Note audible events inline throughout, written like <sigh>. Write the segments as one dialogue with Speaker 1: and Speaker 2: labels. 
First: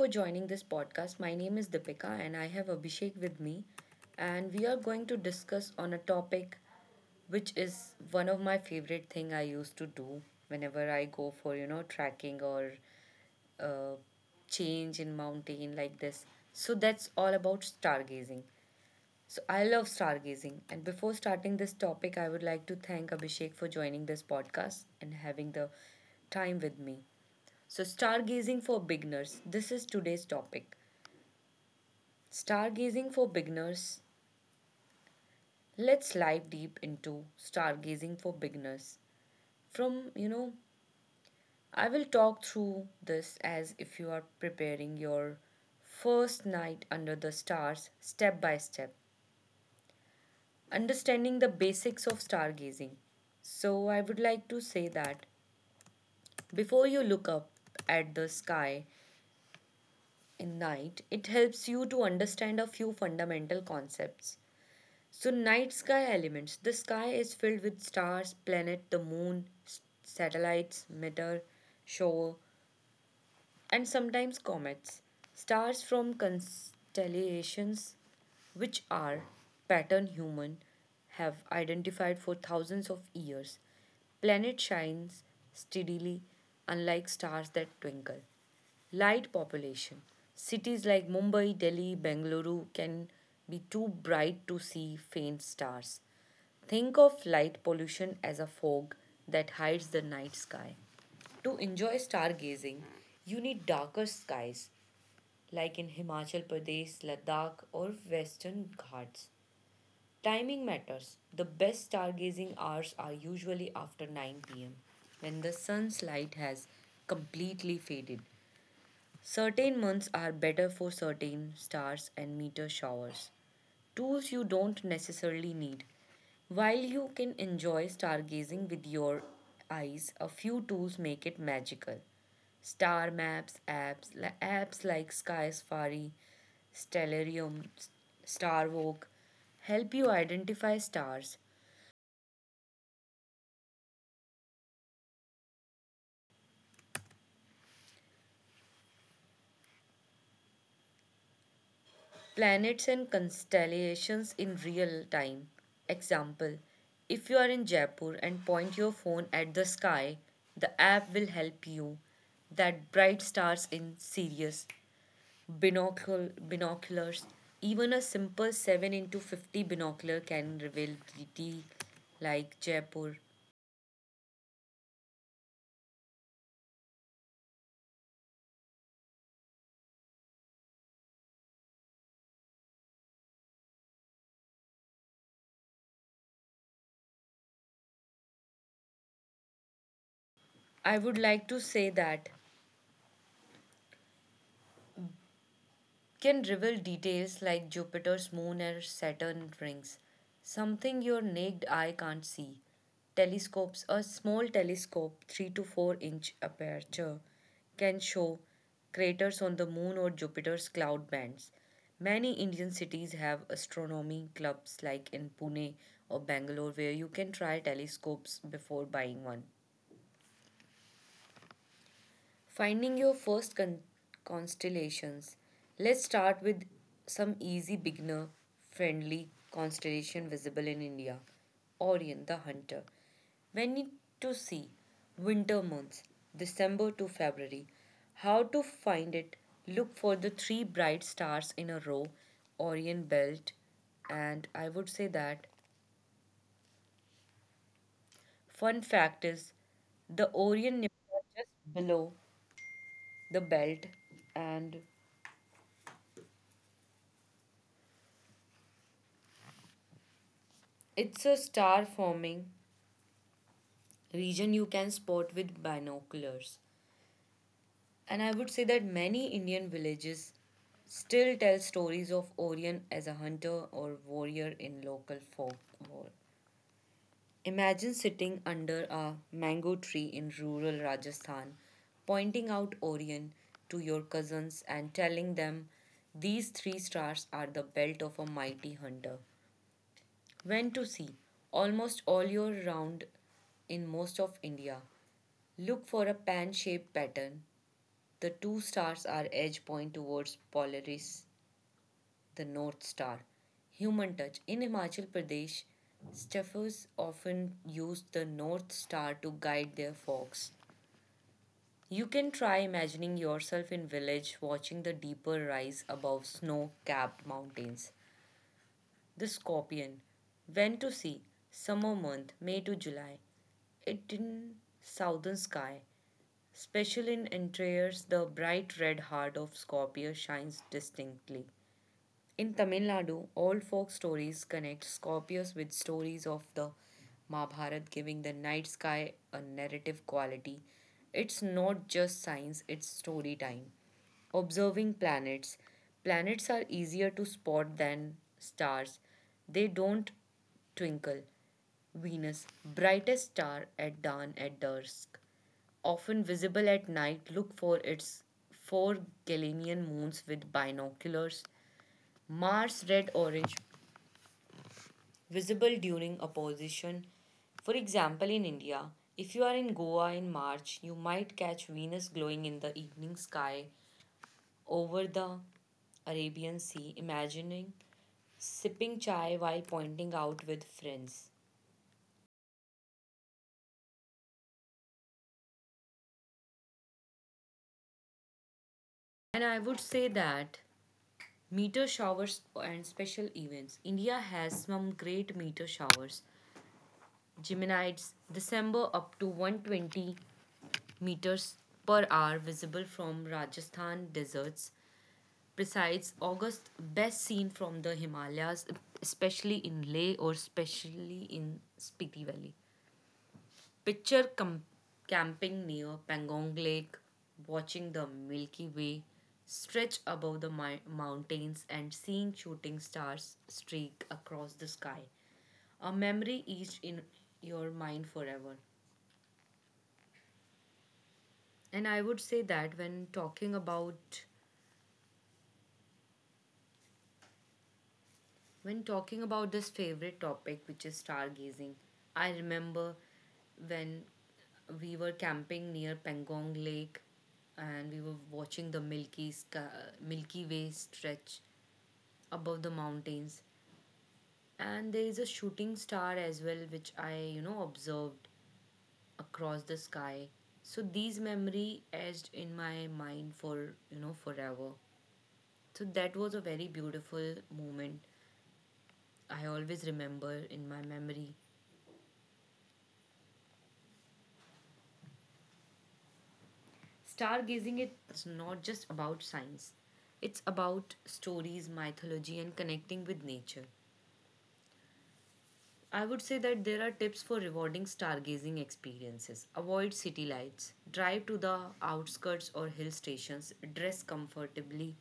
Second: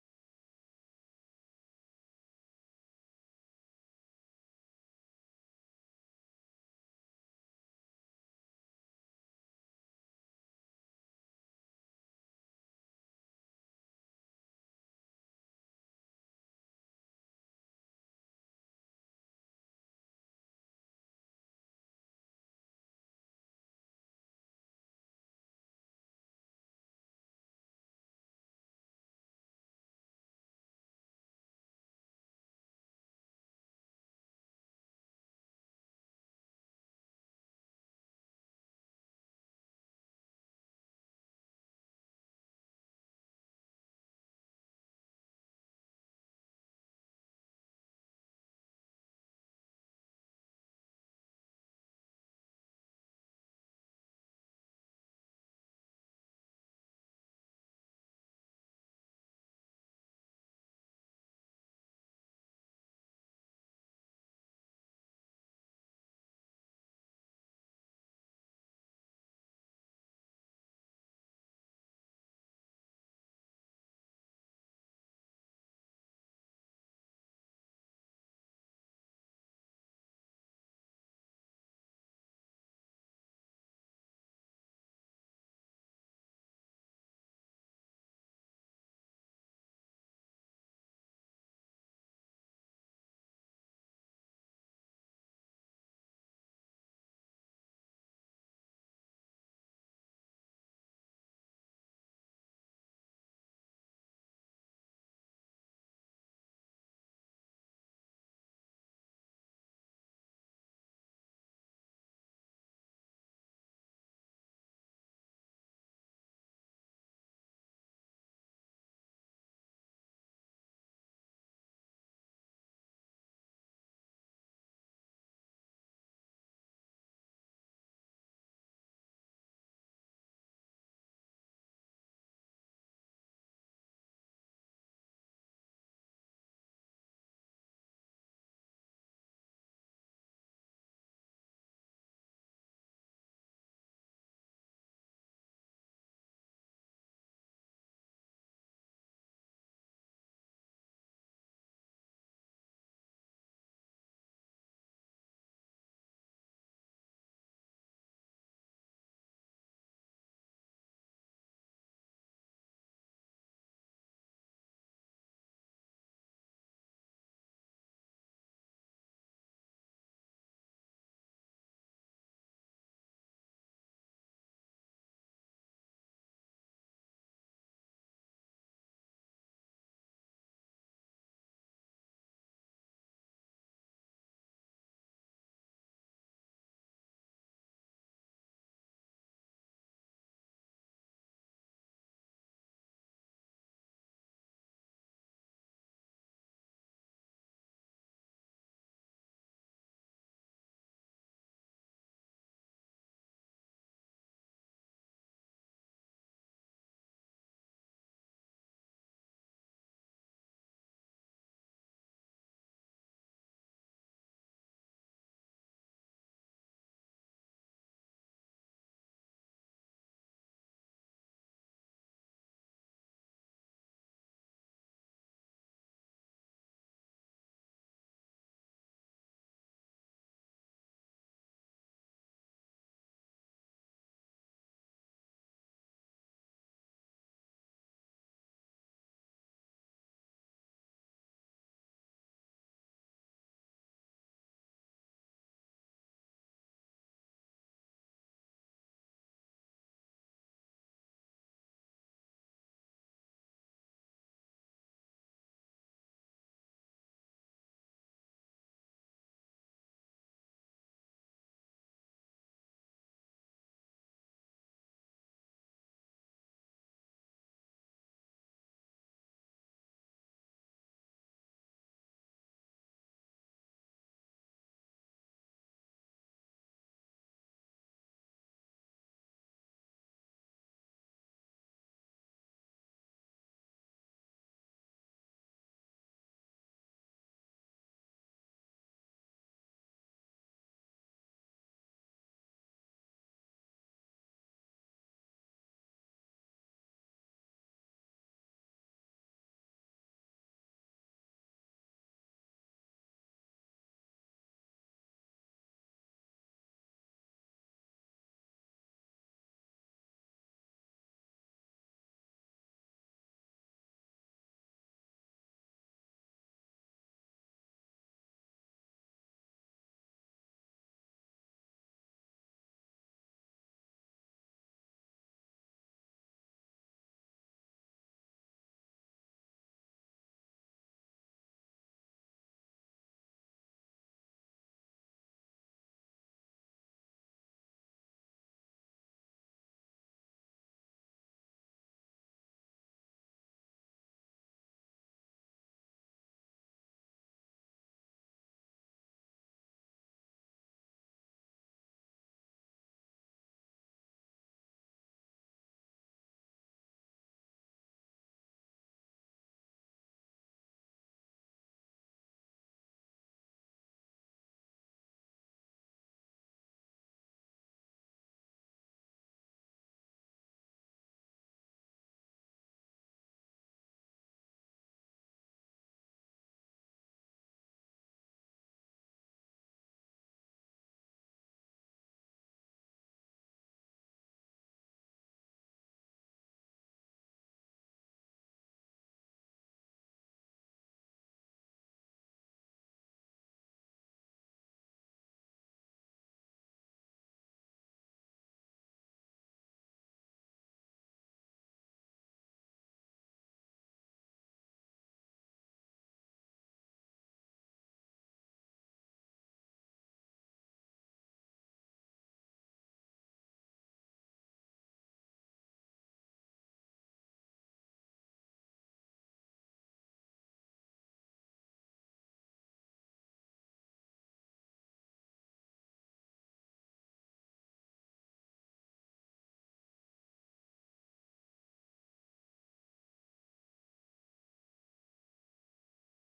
Speaker 1: for joining this podcast. My name is Deepika, and I have Abhishek with me, and we are going to discuss on a topic which is one of my favorite thing I used to do whenever I go for, tracking or uh, change in mountain like this. So that's all about stargazing. So, I love stargazing. And before starting this topic, I would like to thank Abhishek for joining this podcast and having the time with me. So, stargazing for beginners. This is today's topic. Stargazing for beginners. Let's dive deep into stargazing for beginners. From, I will talk through this as if you are preparing your first night under the stars step by step. Understanding the basics of stargazing. So, I would like to say that before you look up at the sky in night, it helps you to understand a few fundamental concepts. So, night sky elements, the sky is filled with stars, planet, the moon, satellites, meteor, shower, and sometimes comets. Stars from constellations which are pattern human have identified for thousands of years. Planet shines steadily, unlike stars that twinkle. Light population. Cities like Mumbai, Delhi, Bengaluru can be too bright to see faint stars. Think of light pollution as a fog that hides the night sky. To enjoy stargazing, you need darker skies, like in Himachal Pradesh, Ladakh, or Western Ghats. Timing matters. The best stargazing hours are usually after 9 p.m., when the sun's light has completely faded. Certain months are better for certain stars and meteor showers. Tools you don't necessarily need. While you can enjoy stargazing with your eyes, a few tools make it magical. Star maps, apps like Sky Safari, Stellarium, Starwalk help you identify stars, planets and constellations in real time. Example: if you are in Jaipur and point your phone at the sky, the app will help you that bright stars in Sirius. Binoculars, even a simple 7 into 50 binocular can reveal beauty like Jaipur. I would like to say that can reveal details like Jupiter's moon or Saturn rings, something your naked eye can't see. Telescopes, a small telescope, 3 to 4 inch aperture, can show craters on the moon or Jupiter's cloud bands. Many Indian cities have astronomy clubs like in Pune or Bangalore where you can try telescopes before buying one. Finding your first constellations. Let's start with some easy beginner friendly constellation visible in India. Orion the Hunter. Many to see winter months, December to February. How to find it? Look for the three bright stars in a row, Orion belt, and I would say that fun fact is the Orion nebula just below the belt, and it's a star forming region you can spot with binoculars. And I would say that many Indian villages still tell stories of Orion as a hunter or warrior in local folklore. Imagine sitting under a mango tree in rural Rajasthan, pointing out Orion to your cousins and telling them these three stars are the belt of a mighty hunter. When to see? Almost all year round in most of India. Look for a pan shaped pattern. The two stars are edge point towards Polaris, the North Star. Human touch. In Himachal Pradesh, staffers often use the North Star to guide their fox. You can try imagining yourself in village watching the deeper rise above snow capped mountains. The scorpion went to sea summer month, May to July. It in southern sky, special in interiors, the bright red heart of Scorpio shines distinctly. In Tamil Nadu, all folk stories connect Scorpius with stories of the Mahabharata, giving the night sky a narrative quality. It's not just science, it's story time. Observing planets. Planets are easier to spot than stars. They don't twinkle. Venus, brightest star at dawn at dusk, often visible at night, look for its four Galilean moons with binoculars. Mars red orange, visible during opposition. For example, in India, if you are in Goa in March, you might catch Venus glowing in the evening sky over the Arabian Sea, imagining sipping chai while pointing out with friends. And I would say that meteor showers and special events. India has some great meteor showers. Geminids, December, up to 120 meters per hour visible from Rajasthan deserts. Besides, August best seen from the Himalayas, especially in Leh or especially in Spiti Valley. Picture camping near Pangong Lake, watching the Milky Way stretch above the mountains and seeing shooting stars streak across the sky. A memory etched in your mind forever. And I would say that when talking about this favorite topic which is stargazing, I remember when we were camping near Pangong Lake and we were watching the Milky Way stretch above the mountains, and there is a shooting star as well which I observed across the sky. So these memory edged in my mind for forever. So that was a very beautiful moment I always remember in my memory. Stargazing is not just about science, it's about stories, mythology, and connecting with nature. I would say that there are tips for rewarding stargazing experiences. Avoid city lights. Drive to the outskirts or hill stations. Dress comfortably.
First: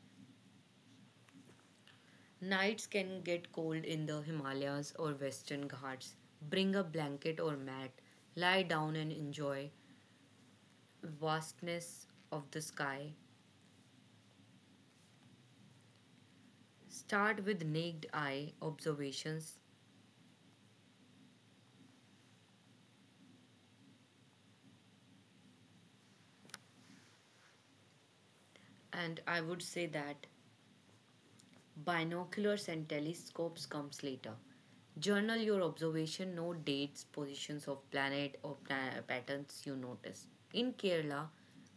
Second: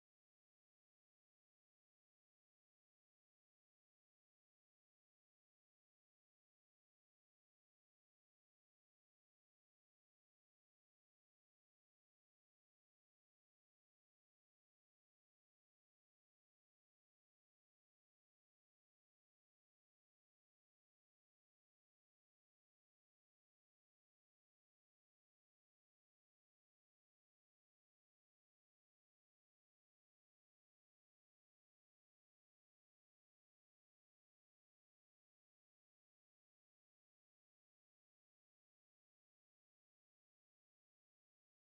Speaker 1: Nights can get cold in the Himalayas or Western Ghats. Bring a blanket or mat. Lie down and enjoy vastness of the sky. Start with naked eye observations, and I would say that binoculars and telescopes comes later. Journal your observation, note dates, positions of planet or patterns you notice. In Kerala,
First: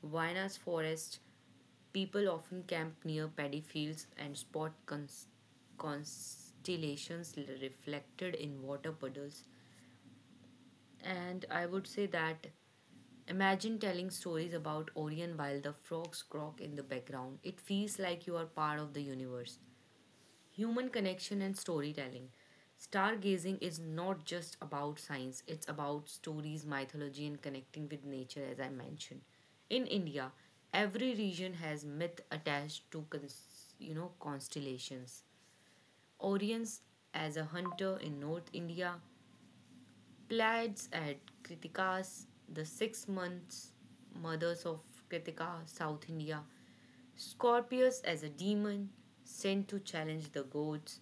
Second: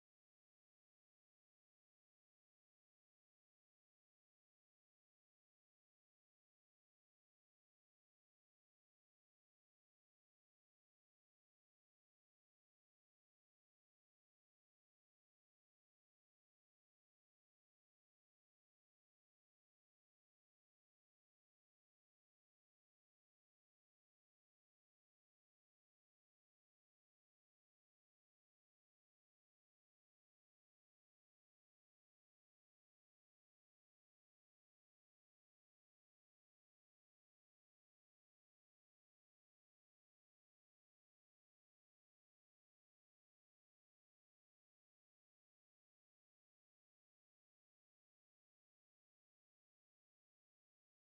Speaker 1: Vainas forest, people often camp near paddy fields and spot constellations reflected in water puddles. And I would say that imagine telling stories about Orion while the frogs croak in the background. It feels like you are part of the universe. Human connection and storytelling. Stargazing is not just about science, it's about stories, mythology, and connecting with nature, as I mentioned. In India, every region has myth attached to constellations. Orions as a hunter in North India, Blades at Kritika's, the 6 months mothers of Kritika, South India, Scorpius as a demon sent to challenge the gods,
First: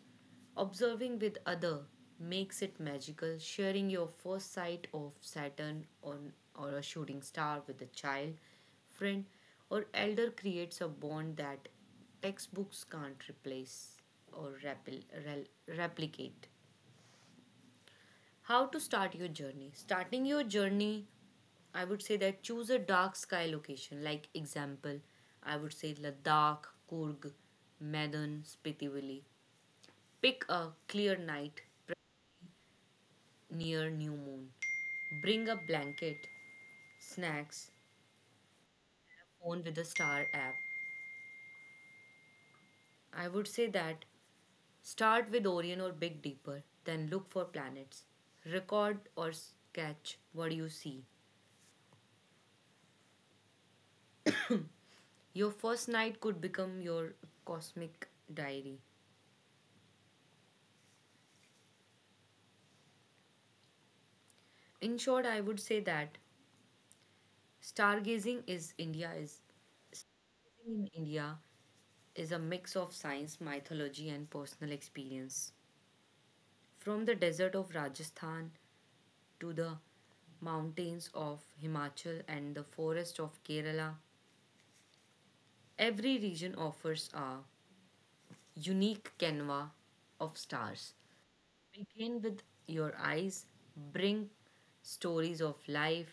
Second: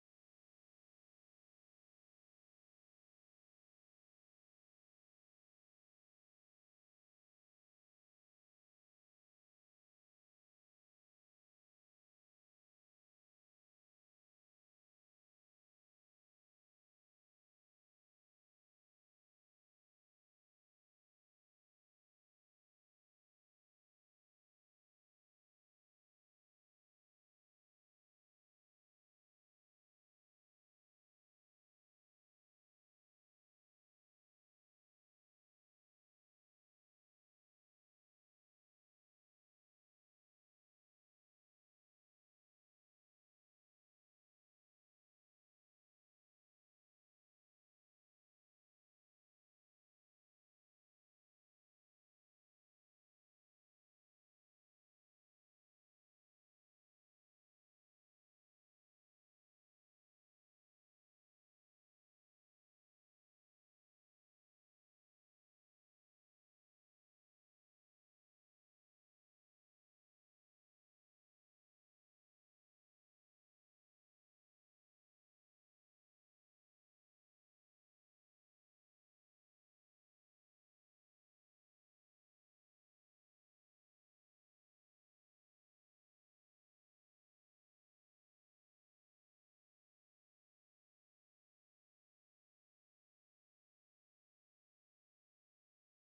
Speaker 1: observing with other makes it magical, sharing your first sight of Saturn on or a shooting star with a child, friend, or elder creates a bond that textbooks can't replace or replicate. How to start your journey? Starting your journey, I would say that choose a dark sky location. Like example, I would say Ladakh, Kurg, Medan, Spiti Valley. Pick a clear night near new moon. Bring a blanket, snacks, phone with a star app. I would say that start with Orion or Big Deeper, then look for planets. Record or sketch what you see. Your first night could become your cosmic diary. In short, I would say that stargazing is India is in India is a mix of science, mythology, and personal experience. From the desert of Rajasthan to the mountains of Himachal and the forest of Kerala, every region offers a unique canvas of stars. Begin with your eyes, bring stories of life,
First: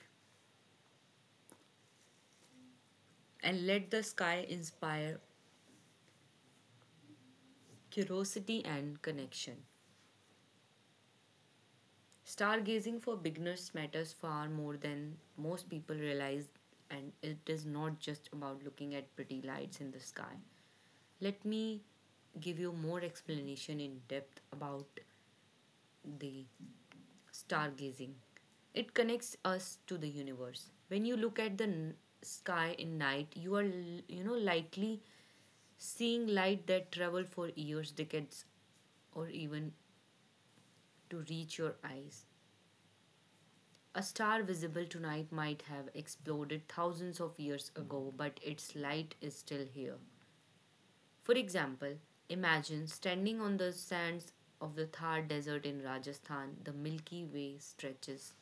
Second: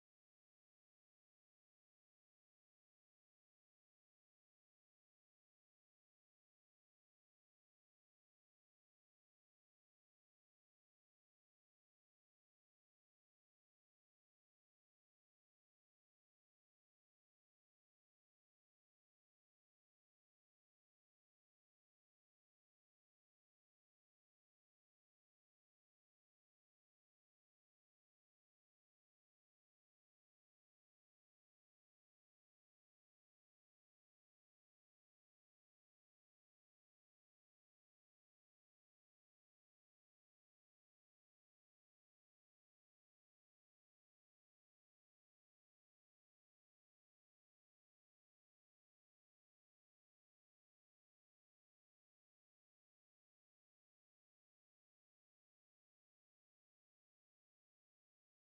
Speaker 1: and let the sky inspire curiosity and connection. Stargazing for beginners matters far more than most people realize, and it is not just about looking at pretty lights in the sky. Let me give you more explanation in depth about the stargazing. It connects us to the universe. When you look at the sky in night, you are likely seeing light that travel for years, decades, or even to reach your eyes. A star visible tonight might have exploded thousands of years ago, but its light is still here. For example, imagine standing on the sands of the Thar Desert in Rajasthan, the Milky Way stretches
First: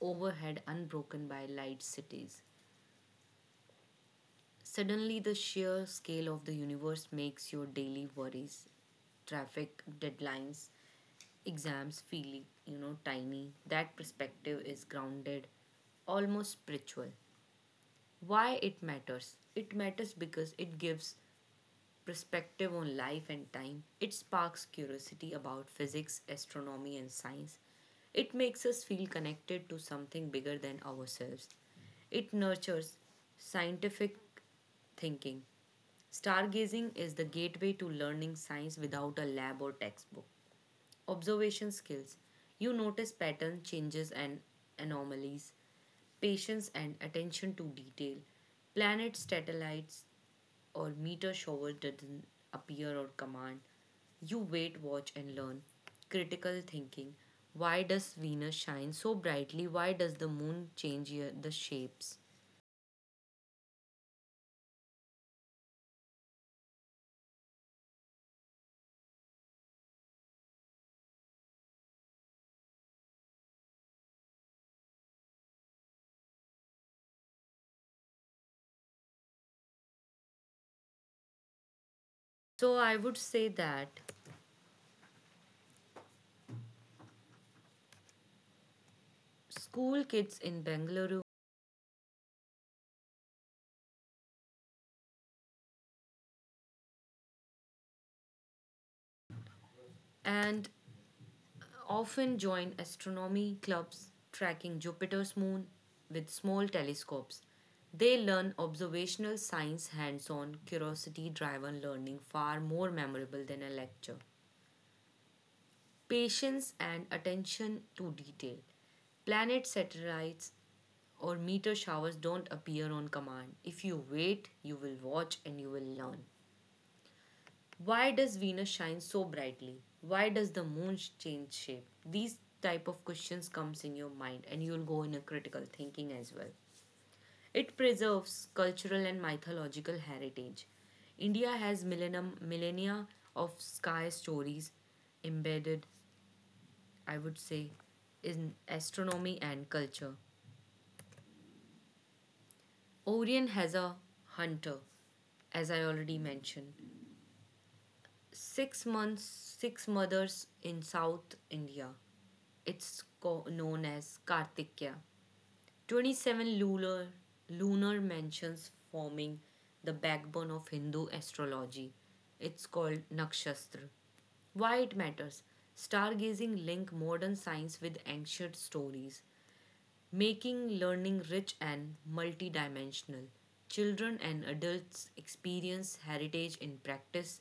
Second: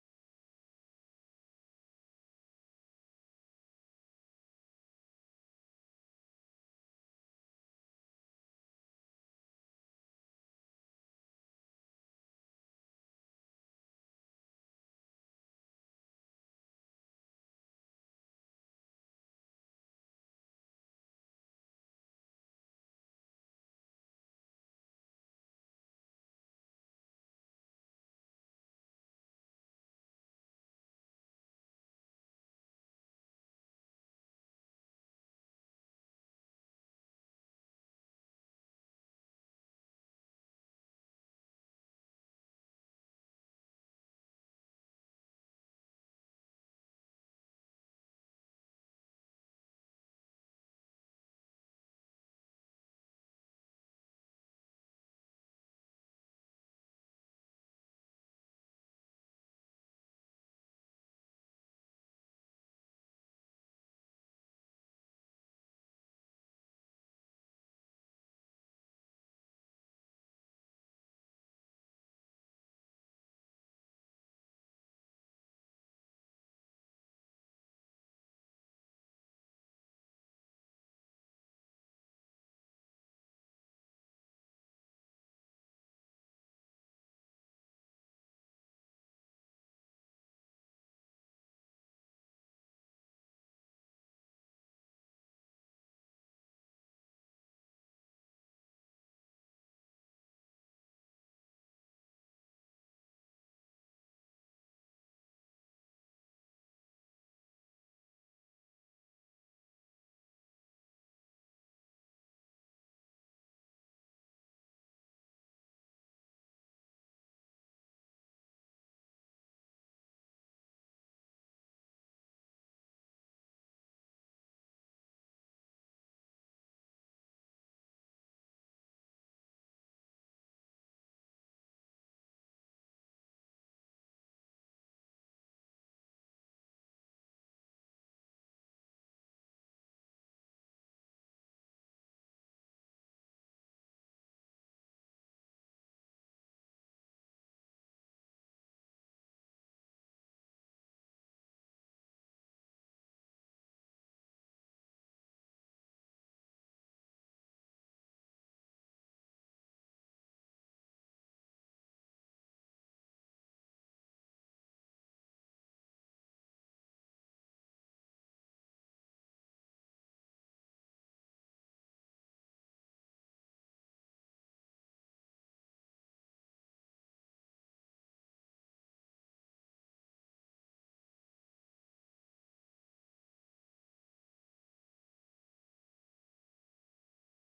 Speaker 1: overhead unbroken by light cities. Suddenly, the sheer scale of the universe makes your daily worries, traffic, deadlines, exams feel, tiny. That perspective is grounded, almost spiritual. Why it matters? It matters because it gives perspective on life and time. It sparks curiosity about physics, astronomy, and science. It makes us feel connected to something bigger than ourselves. It nurtures scientific thinking. Stargazing is the gateway to learning science without a lab or textbook. Observation skills. You notice pattern changes and anomalies, patience and attention to detail. Planets, satellites, or meteor shower doesn't appear or command. You wait, watch, and learn. Critical thinking. Why does Venus shine so brightly? Why does the moon change the shapes? So I would say that school kids in Bengaluru and often join astronomy clubs tracking Jupiter's moon with small telescopes. They learn observational science hands on, curiosity driven learning far more memorable than a lecture. Patience and attention to detail. Planet satellites or meteor showers don't appear on command. If you wait, you will watch and you will learn. Why does Venus shine so brightly? Why does the moon change shape? These type of questions comes in your mind and you'll go in a critical thinking as well. It preserves cultural and mythological heritage. India has millennia of sky stories embedded, I would say, in astronomy and culture. Orion has a hunter, as I already mentioned. 6 months, six mothers in South India. It's known as Kartikya. 27 lunar mansions forming the backbone of Hindu astrology. It's called Nakshatra. Why it matters? Stargazing link modern science with ancient stories, making learning rich and multidimensional. Children and adults experience heritage in practice,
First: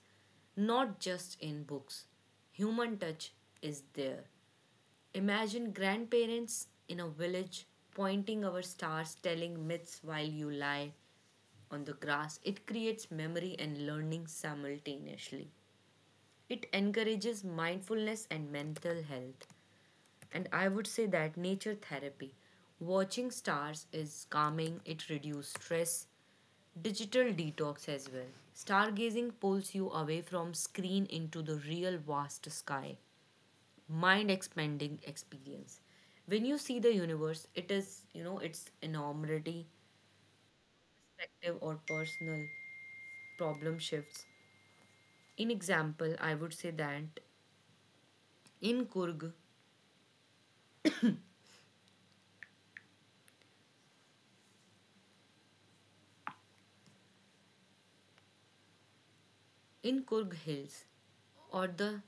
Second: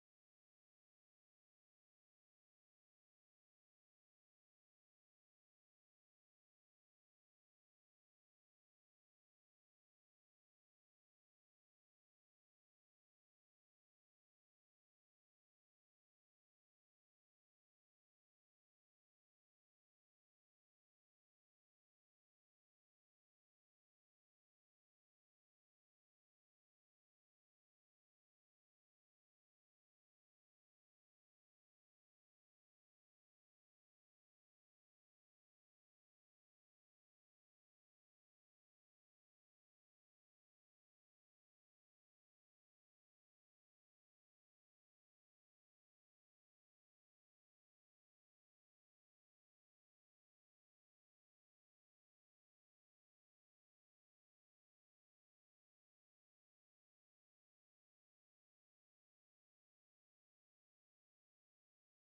Speaker 1: not just in books. Human touch is there. Imagine grandparents in a village pointing our stars, telling myths while you lie on the grass. It creates memory and learning simultaneously. It encourages mindfulness and mental health. And I would say that nature therapy. Watching stars is calming, it reduces stress, digital detox as well. Stargazing pulls you away from screen into the real vast sky. Mind expanding experience. When you see the universe, it is, its enormity, perspective, or personal problem shifts. In example, I would say that in Kurg, in Kurg Hills, or the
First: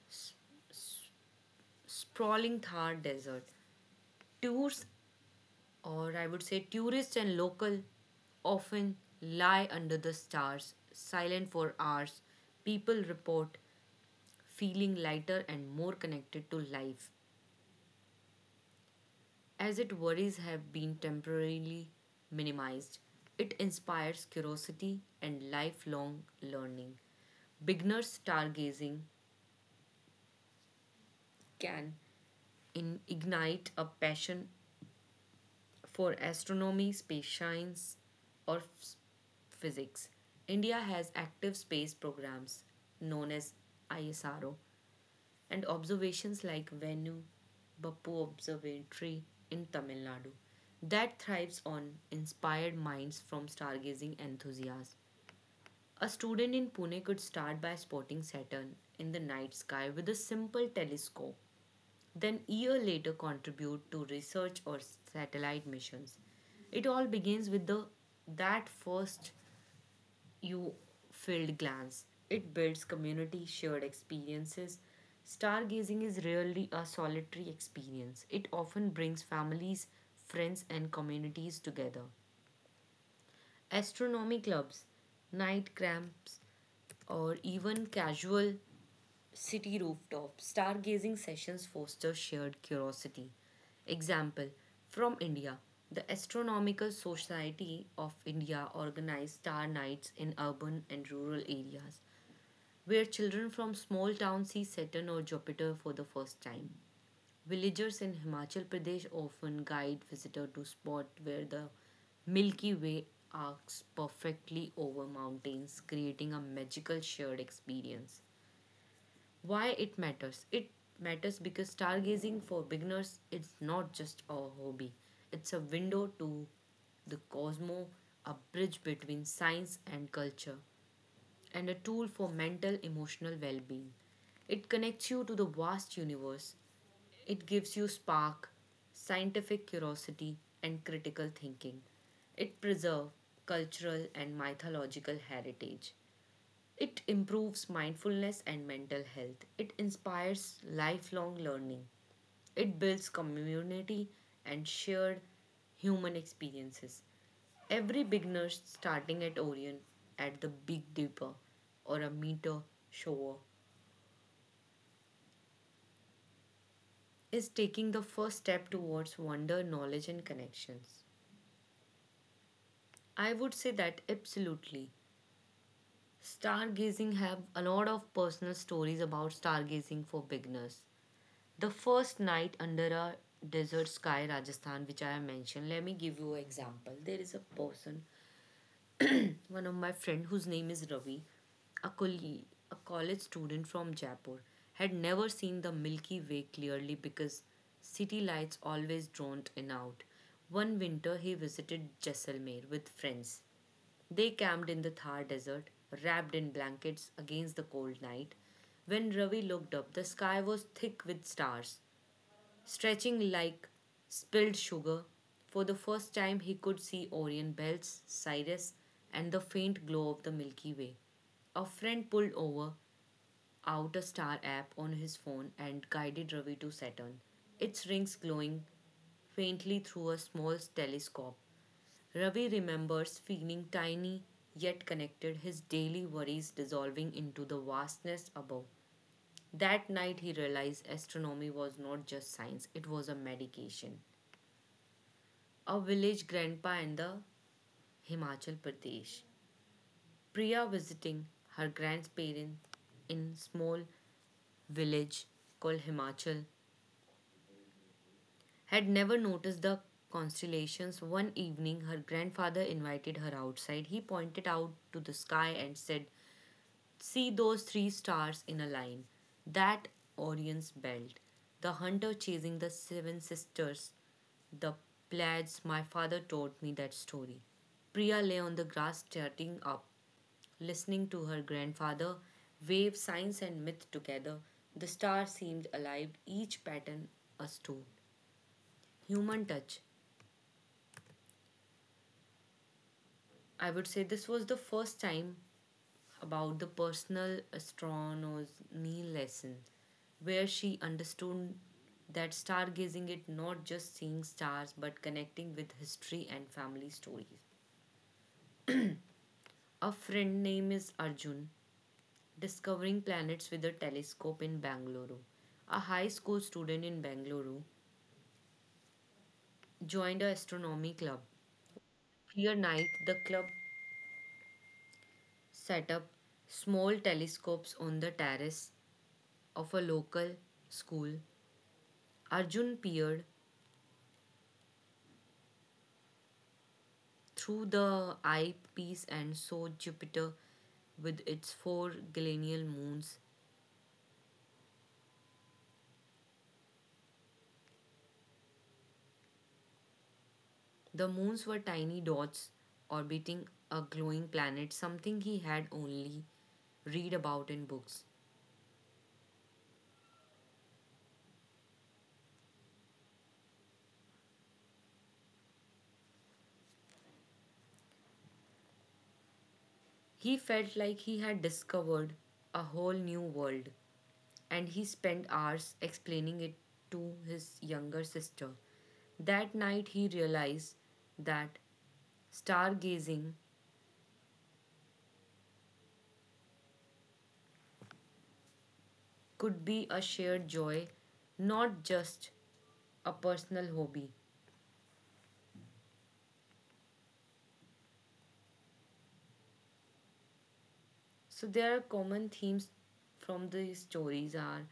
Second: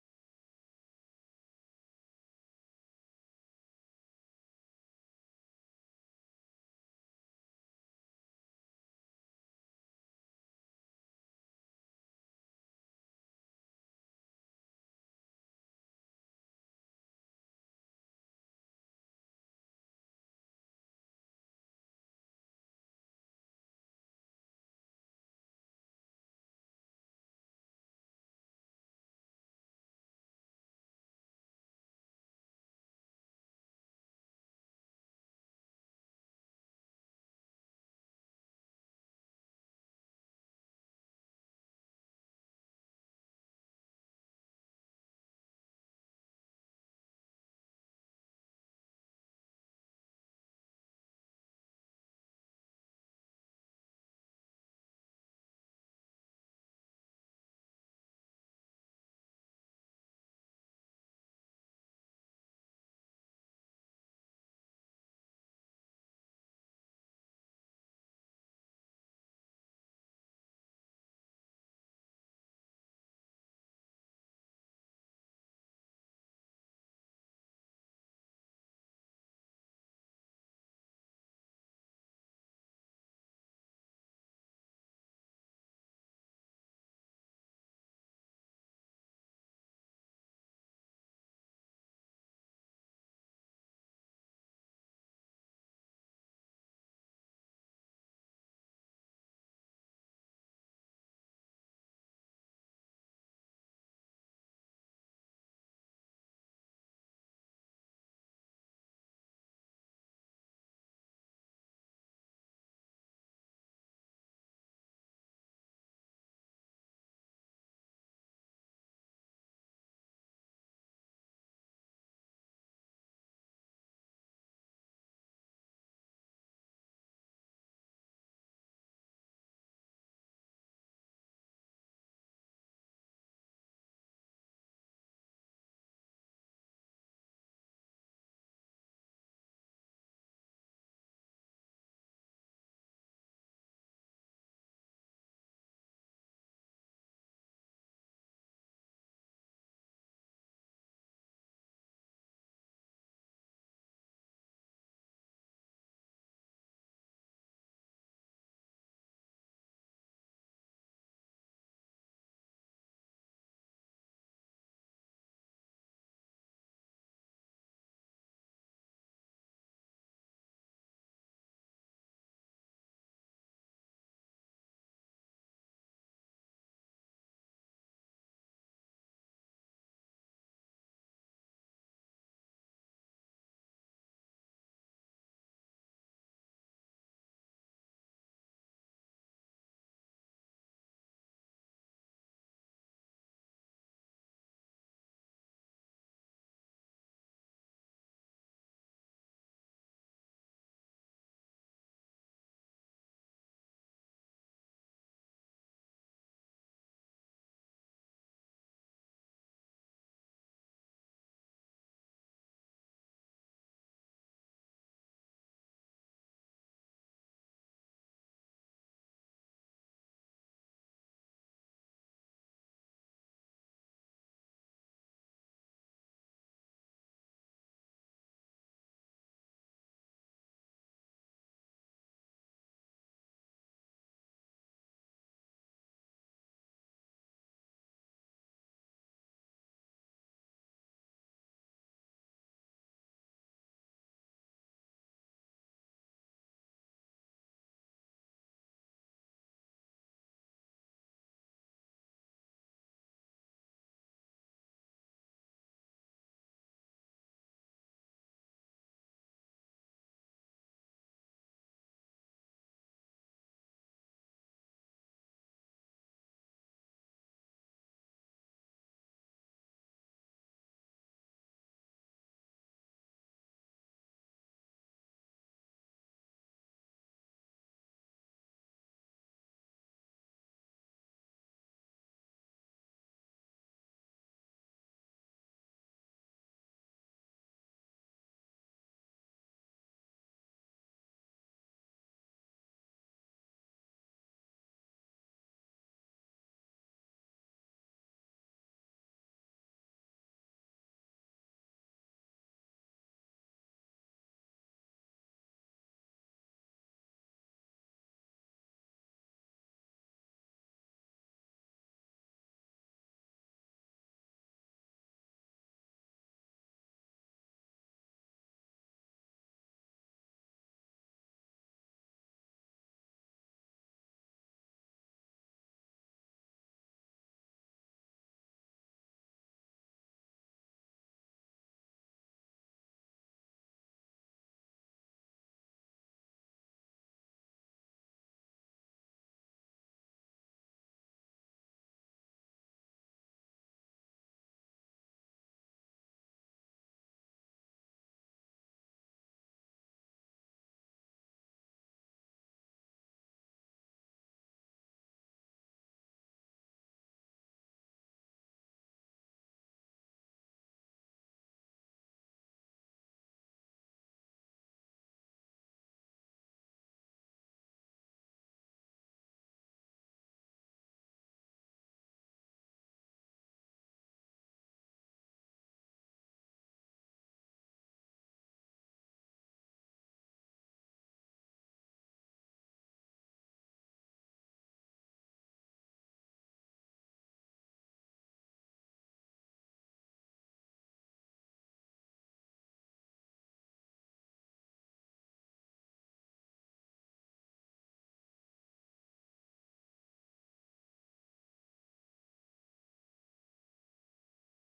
Speaker 1: sprawling Thar desert. Tours, or I would say tourists and local, often lie under the stars, silent for hours. People report feeling lighter and more connected to life. As its worries have been temporarily minimized, it inspires curiosity and lifelong learning. Beginner stargazing can ignite a passion for astronomy, space science, or physics. India has active space programs known as ISRO and observations like Venu Bappu Observatory in Tamil Nadu that thrives on inspired minds from stargazing enthusiasts. A student in Pune could start by spotting Saturn in the night sky with a simple telescope, then a year later contribute to research or satellite missions. It all begins with the that first you filled glance. It builds community shared experiences. Stargazing is rarely a solitary experience, it often brings families, friends and communities together. Astronomy clubs, night camps, or even casual city rooftop stargazing sessions foster shared curiosity. Example from India. The Astronomical Society of India organized star nights in urban and rural areas, where children from small towns see Saturn or Jupiter for the first time. Villagers in Himachal Pradesh often guide visitors to spots where the Milky Way arcs perfectly over mountains, creating a magical shared experience. Why it matters? It matters because stargazing for beginners is not just a hobby. It's a window to the cosmos, a bridge between science and culture, and a tool for mental emotional well-being. It connects you to the vast universe. It gives you spark, scientific curiosity, and critical thinking. It preserves cultural and mythological heritage. It improves mindfulness and mental health. It inspires lifelong learning. It builds community and shared human experiences. Every beginner starting at Orion, at the Big Dipper, or a meter shower is taking the first step towards wonder, knowledge, and connections. I would say that absolutely. Stargazing have a lot of personal stories about stargazing for beginners. The first night under a desert sky, Rajasthan, which I have mentioned, let me give you an example. There is a person, one of my friend whose name is Ravi, a, colle- a college student from Jaipur, had never seen the Milky Way clearly because city lights always droned in out. One winter, he visited Jaisalmer with friends. They camped in the Thar desert, wrapped in blankets against the cold night. When Ravi looked up, the sky was thick with stars stretching like spilled sugar. For the first time, he could see Orion belts, Sirius, and the faint glow of the Milky Way. A friend pulled over, out a star app on his phone, and guided Ravi to Saturn, its rings glowing faintly through a small telescope. Ravi remembers feeling tiny yet connected, his daily worries dissolving into the vastness above. That night, he realized astronomy was not just science, it was a medication. A village grandpa in the Himachal Pradesh. Priya visiting her grandparents in small village called Himachal had never noticed the constellations. One evening her grandfather invited her outside. He pointed out to the sky and said, "See those three stars in a line. That Orion's belt. The hunter chasing the seven sisters. The plaids, my father told me that story." Priya lay on the grass starting up, listening to her grandfather wave science and myth together. The stars seemed alive, each pattern a stone. Human touch. I would say this was the first time about the personal astronomy lesson, where she understood that stargazing is not just seeing stars but connecting with history and family stories. A friend named is Arjun, discovering planets with a telescope in Bangalore. A high school student in Bangalore joined a astronomy club. Clear night, the club set up small telescopes on the terrace of a local school. Arjun peered through the eyepiece and saw Jupiter with its four galenial moons. The moons were tiny dots orbiting a glowing planet, something he had only read about in books. He felt like he had discovered a whole new world, and he spent hours explaining it to his younger sister. That night, he realized that stargazing could be a shared joy, not just a personal hobby. So there are common themes from these stories are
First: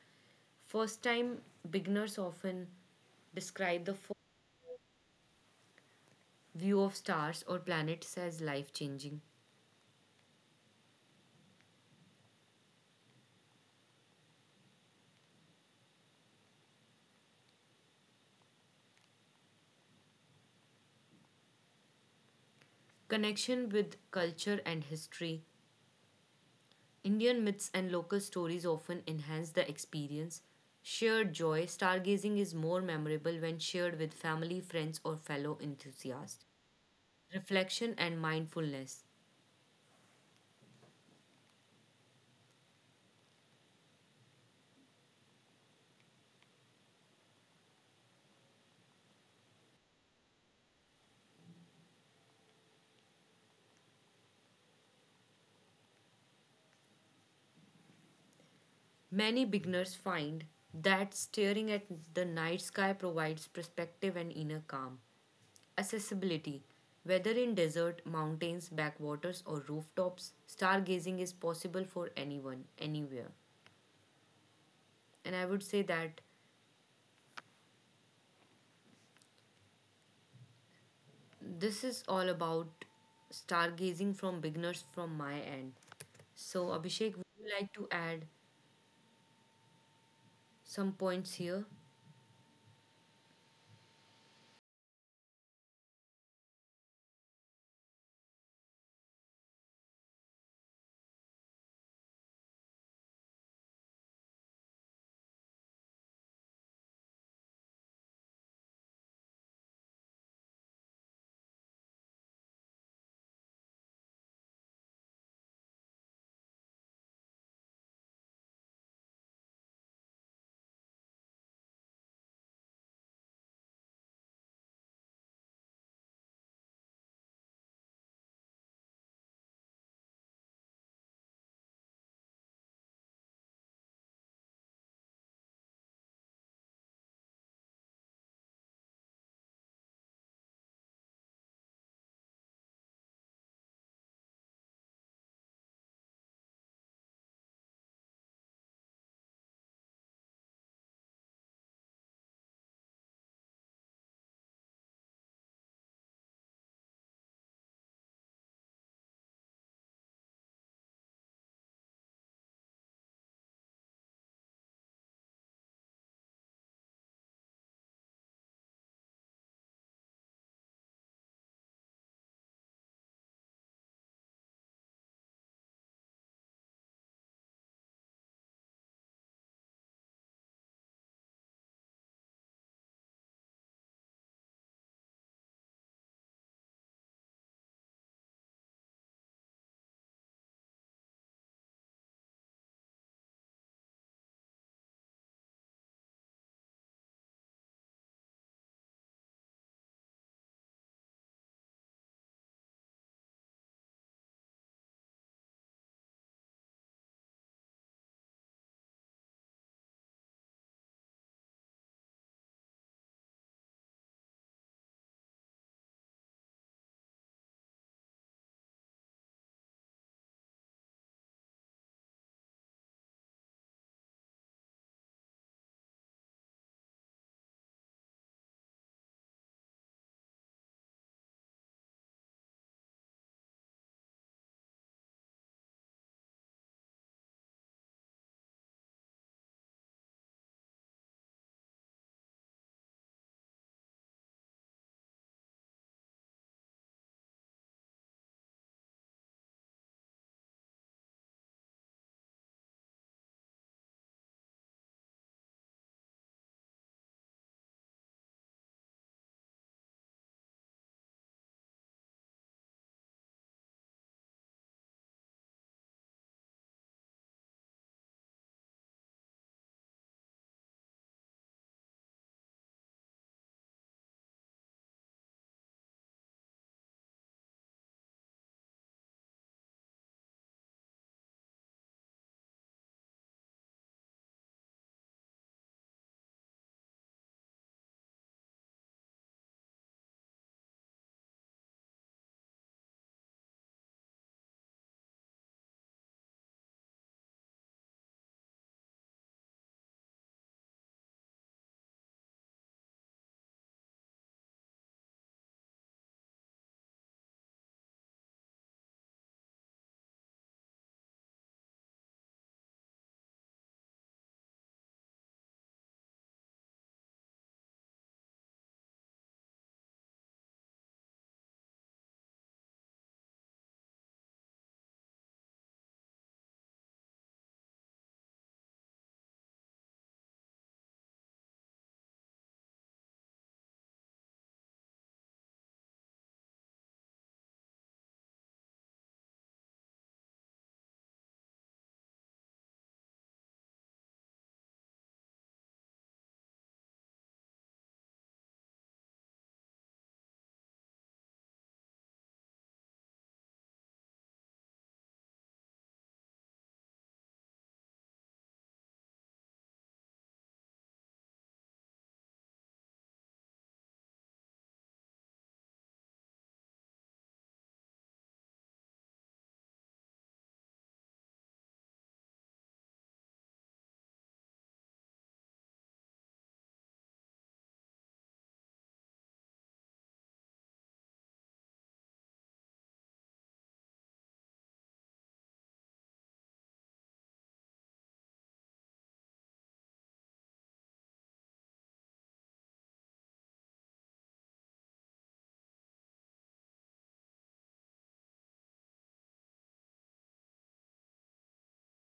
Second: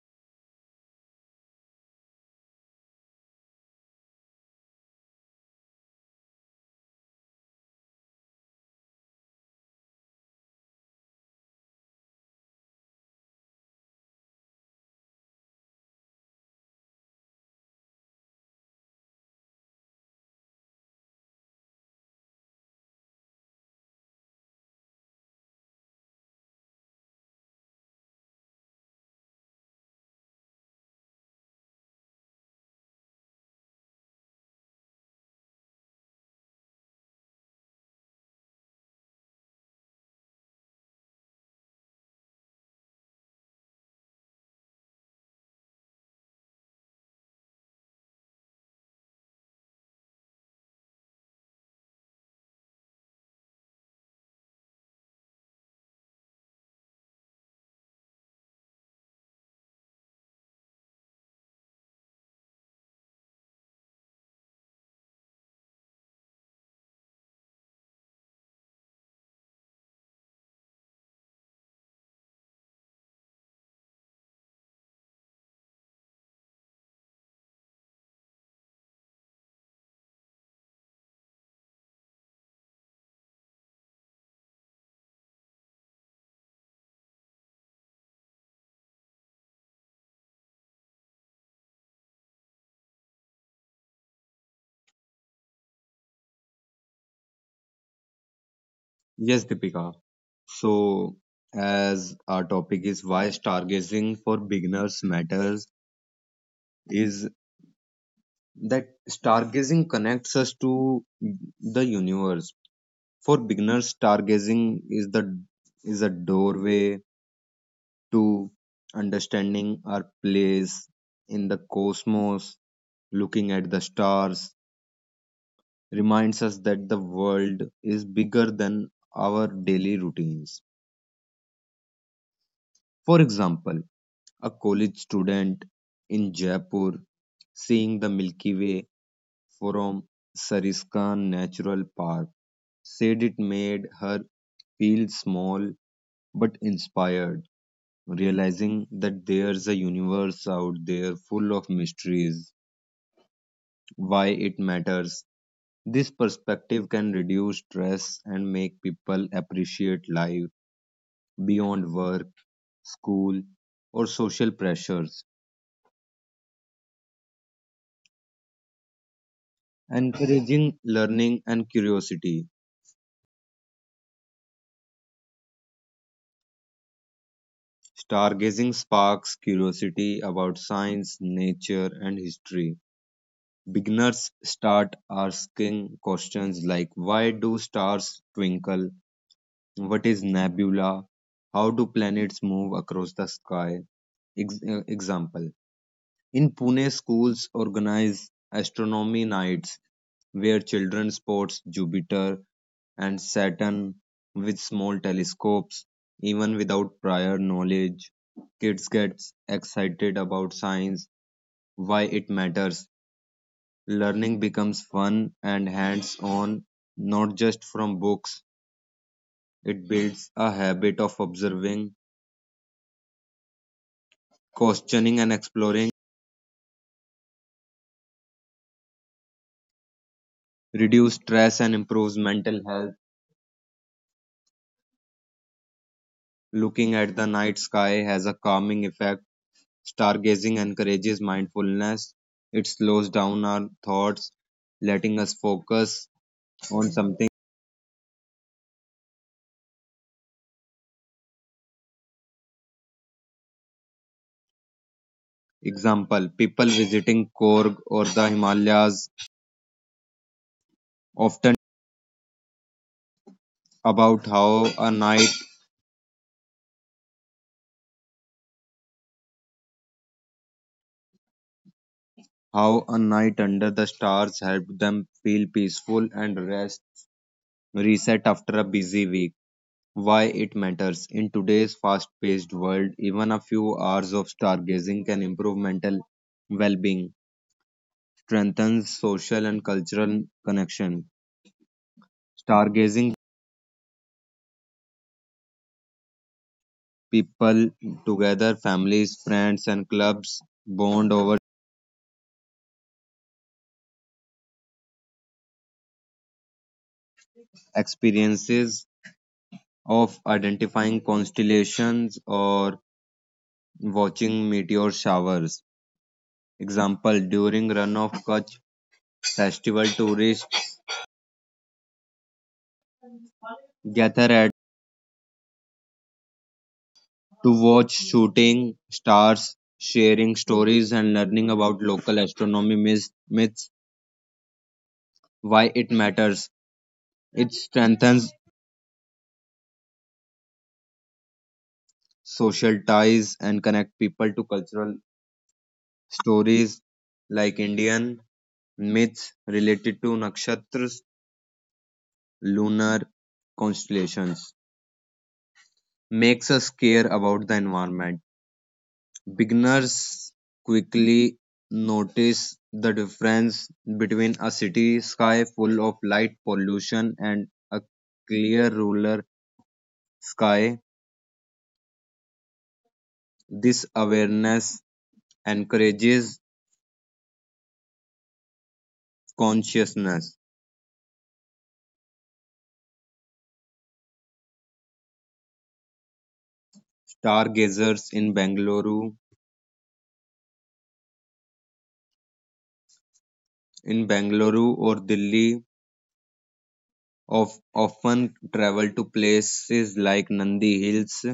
Speaker 1: first time beginners often describe the view of stars or planets as life changing. Connection with culture and history. Indian myths and local stories often enhance the experience. Shared joy. Stargazing is more memorable when shared with family, friends, or fellow enthusiasts. Reflection, and mindfulness. Many beginners find that staring at the night sky provides perspective and inner calm. Accessibility, whether in desert, mountains, backwaters, or rooftops, stargazing is possible for anyone, anywhere. And I would say that this is all about stargazing from beginners from my end. So, Abhishek, would you like to add some points here?
Speaker 2: Yes, Deepika. So, as our topic is why stargazing for beginners matters, is that stargazing connects us to the universe. For beginners, stargazing is a doorway to understanding our place in the cosmos. Looking at the stars reminds us that the world is bigger than our daily routines. For example, a college student in Jaipur seeing the Milky Way from Sariskan Natural Park said it made her feel small but inspired, realizing that there's a universe out there full of mysteries. Why it matters. This perspective can reduce stress and make people appreciate life beyond work, school, or social pressures. Encouraging learning and curiosity. Stargazing sparks curiosity about science, nature, and history. Beginners start asking questions like why do stars twinkle? What is nebula? How do planets move across the sky? Example. In Pune, schools organize astronomy nights where children spots Jupiter and Saturn with small telescopes. Even without prior knowledge, kids get excited about science. Why it matters. Learning becomes fun and hands on, not just from books. It builds a habit of observing, questioning, and exploring, reduce stress, and improves mental health. Looking at the night sky has a calming effect. Stargazing encourages mindfulness. It slows down our thoughts, letting us focus on something. Example. People visiting Korg or the Himalayas often about how a night under the stars helped them feel peaceful and rest reset after a busy week. Why it matters. In today's fast paced world, even a few hours of stargazing can improve mental well being, strengthen social and cultural connection. Stargazing people together, families, friends, and clubs bond over experiences of identifying constellations or watching meteor showers. Example, during run of Kutch festival, tourists gather at to watch shooting stars, sharing stories, and learning about local astronomy myths, why it matters. It strengthens social ties and connect people to cultural stories like Indian myths related to nakshatras, lunar constellations. Makes us care about the environment. Beginners quickly notice the difference between a city sky full of light pollution and a clear rural sky. This awareness encourages consciousness. Stargazers in Bangalore, in Bangalore or Delhi of often travel to places like Nandi Hills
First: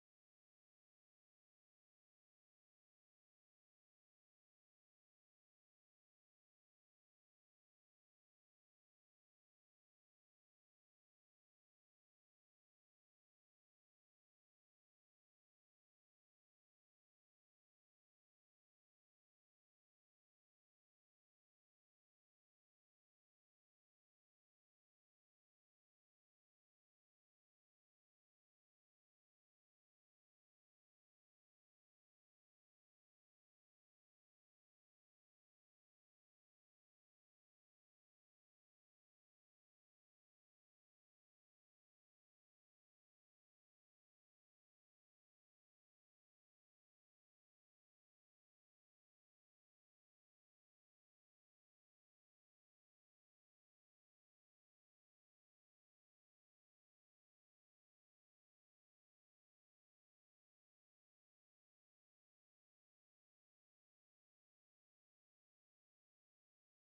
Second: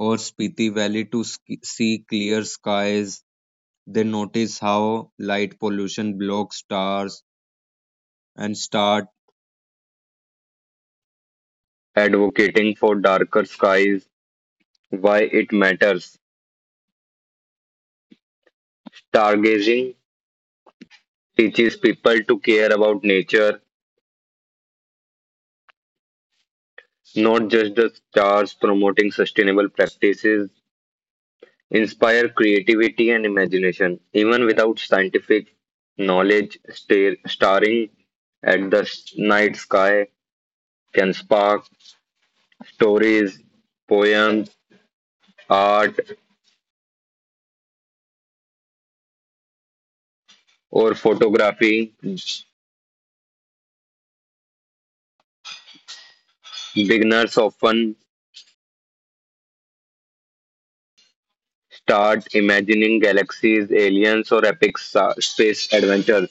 Speaker 2: or Spiti Valley to see clear skies. They notice how light pollution blocks stars and start advocating for darker skies. Why it matters. Stargazing teaches people to care about nature, not just the stars, promoting sustainable practices, inspire creativity and imagination. Even without scientific knowledge, starring at the night sky can spark stories, poems, art, or photography. Beginners often start imagining galaxies, aliens, or epic space adventures.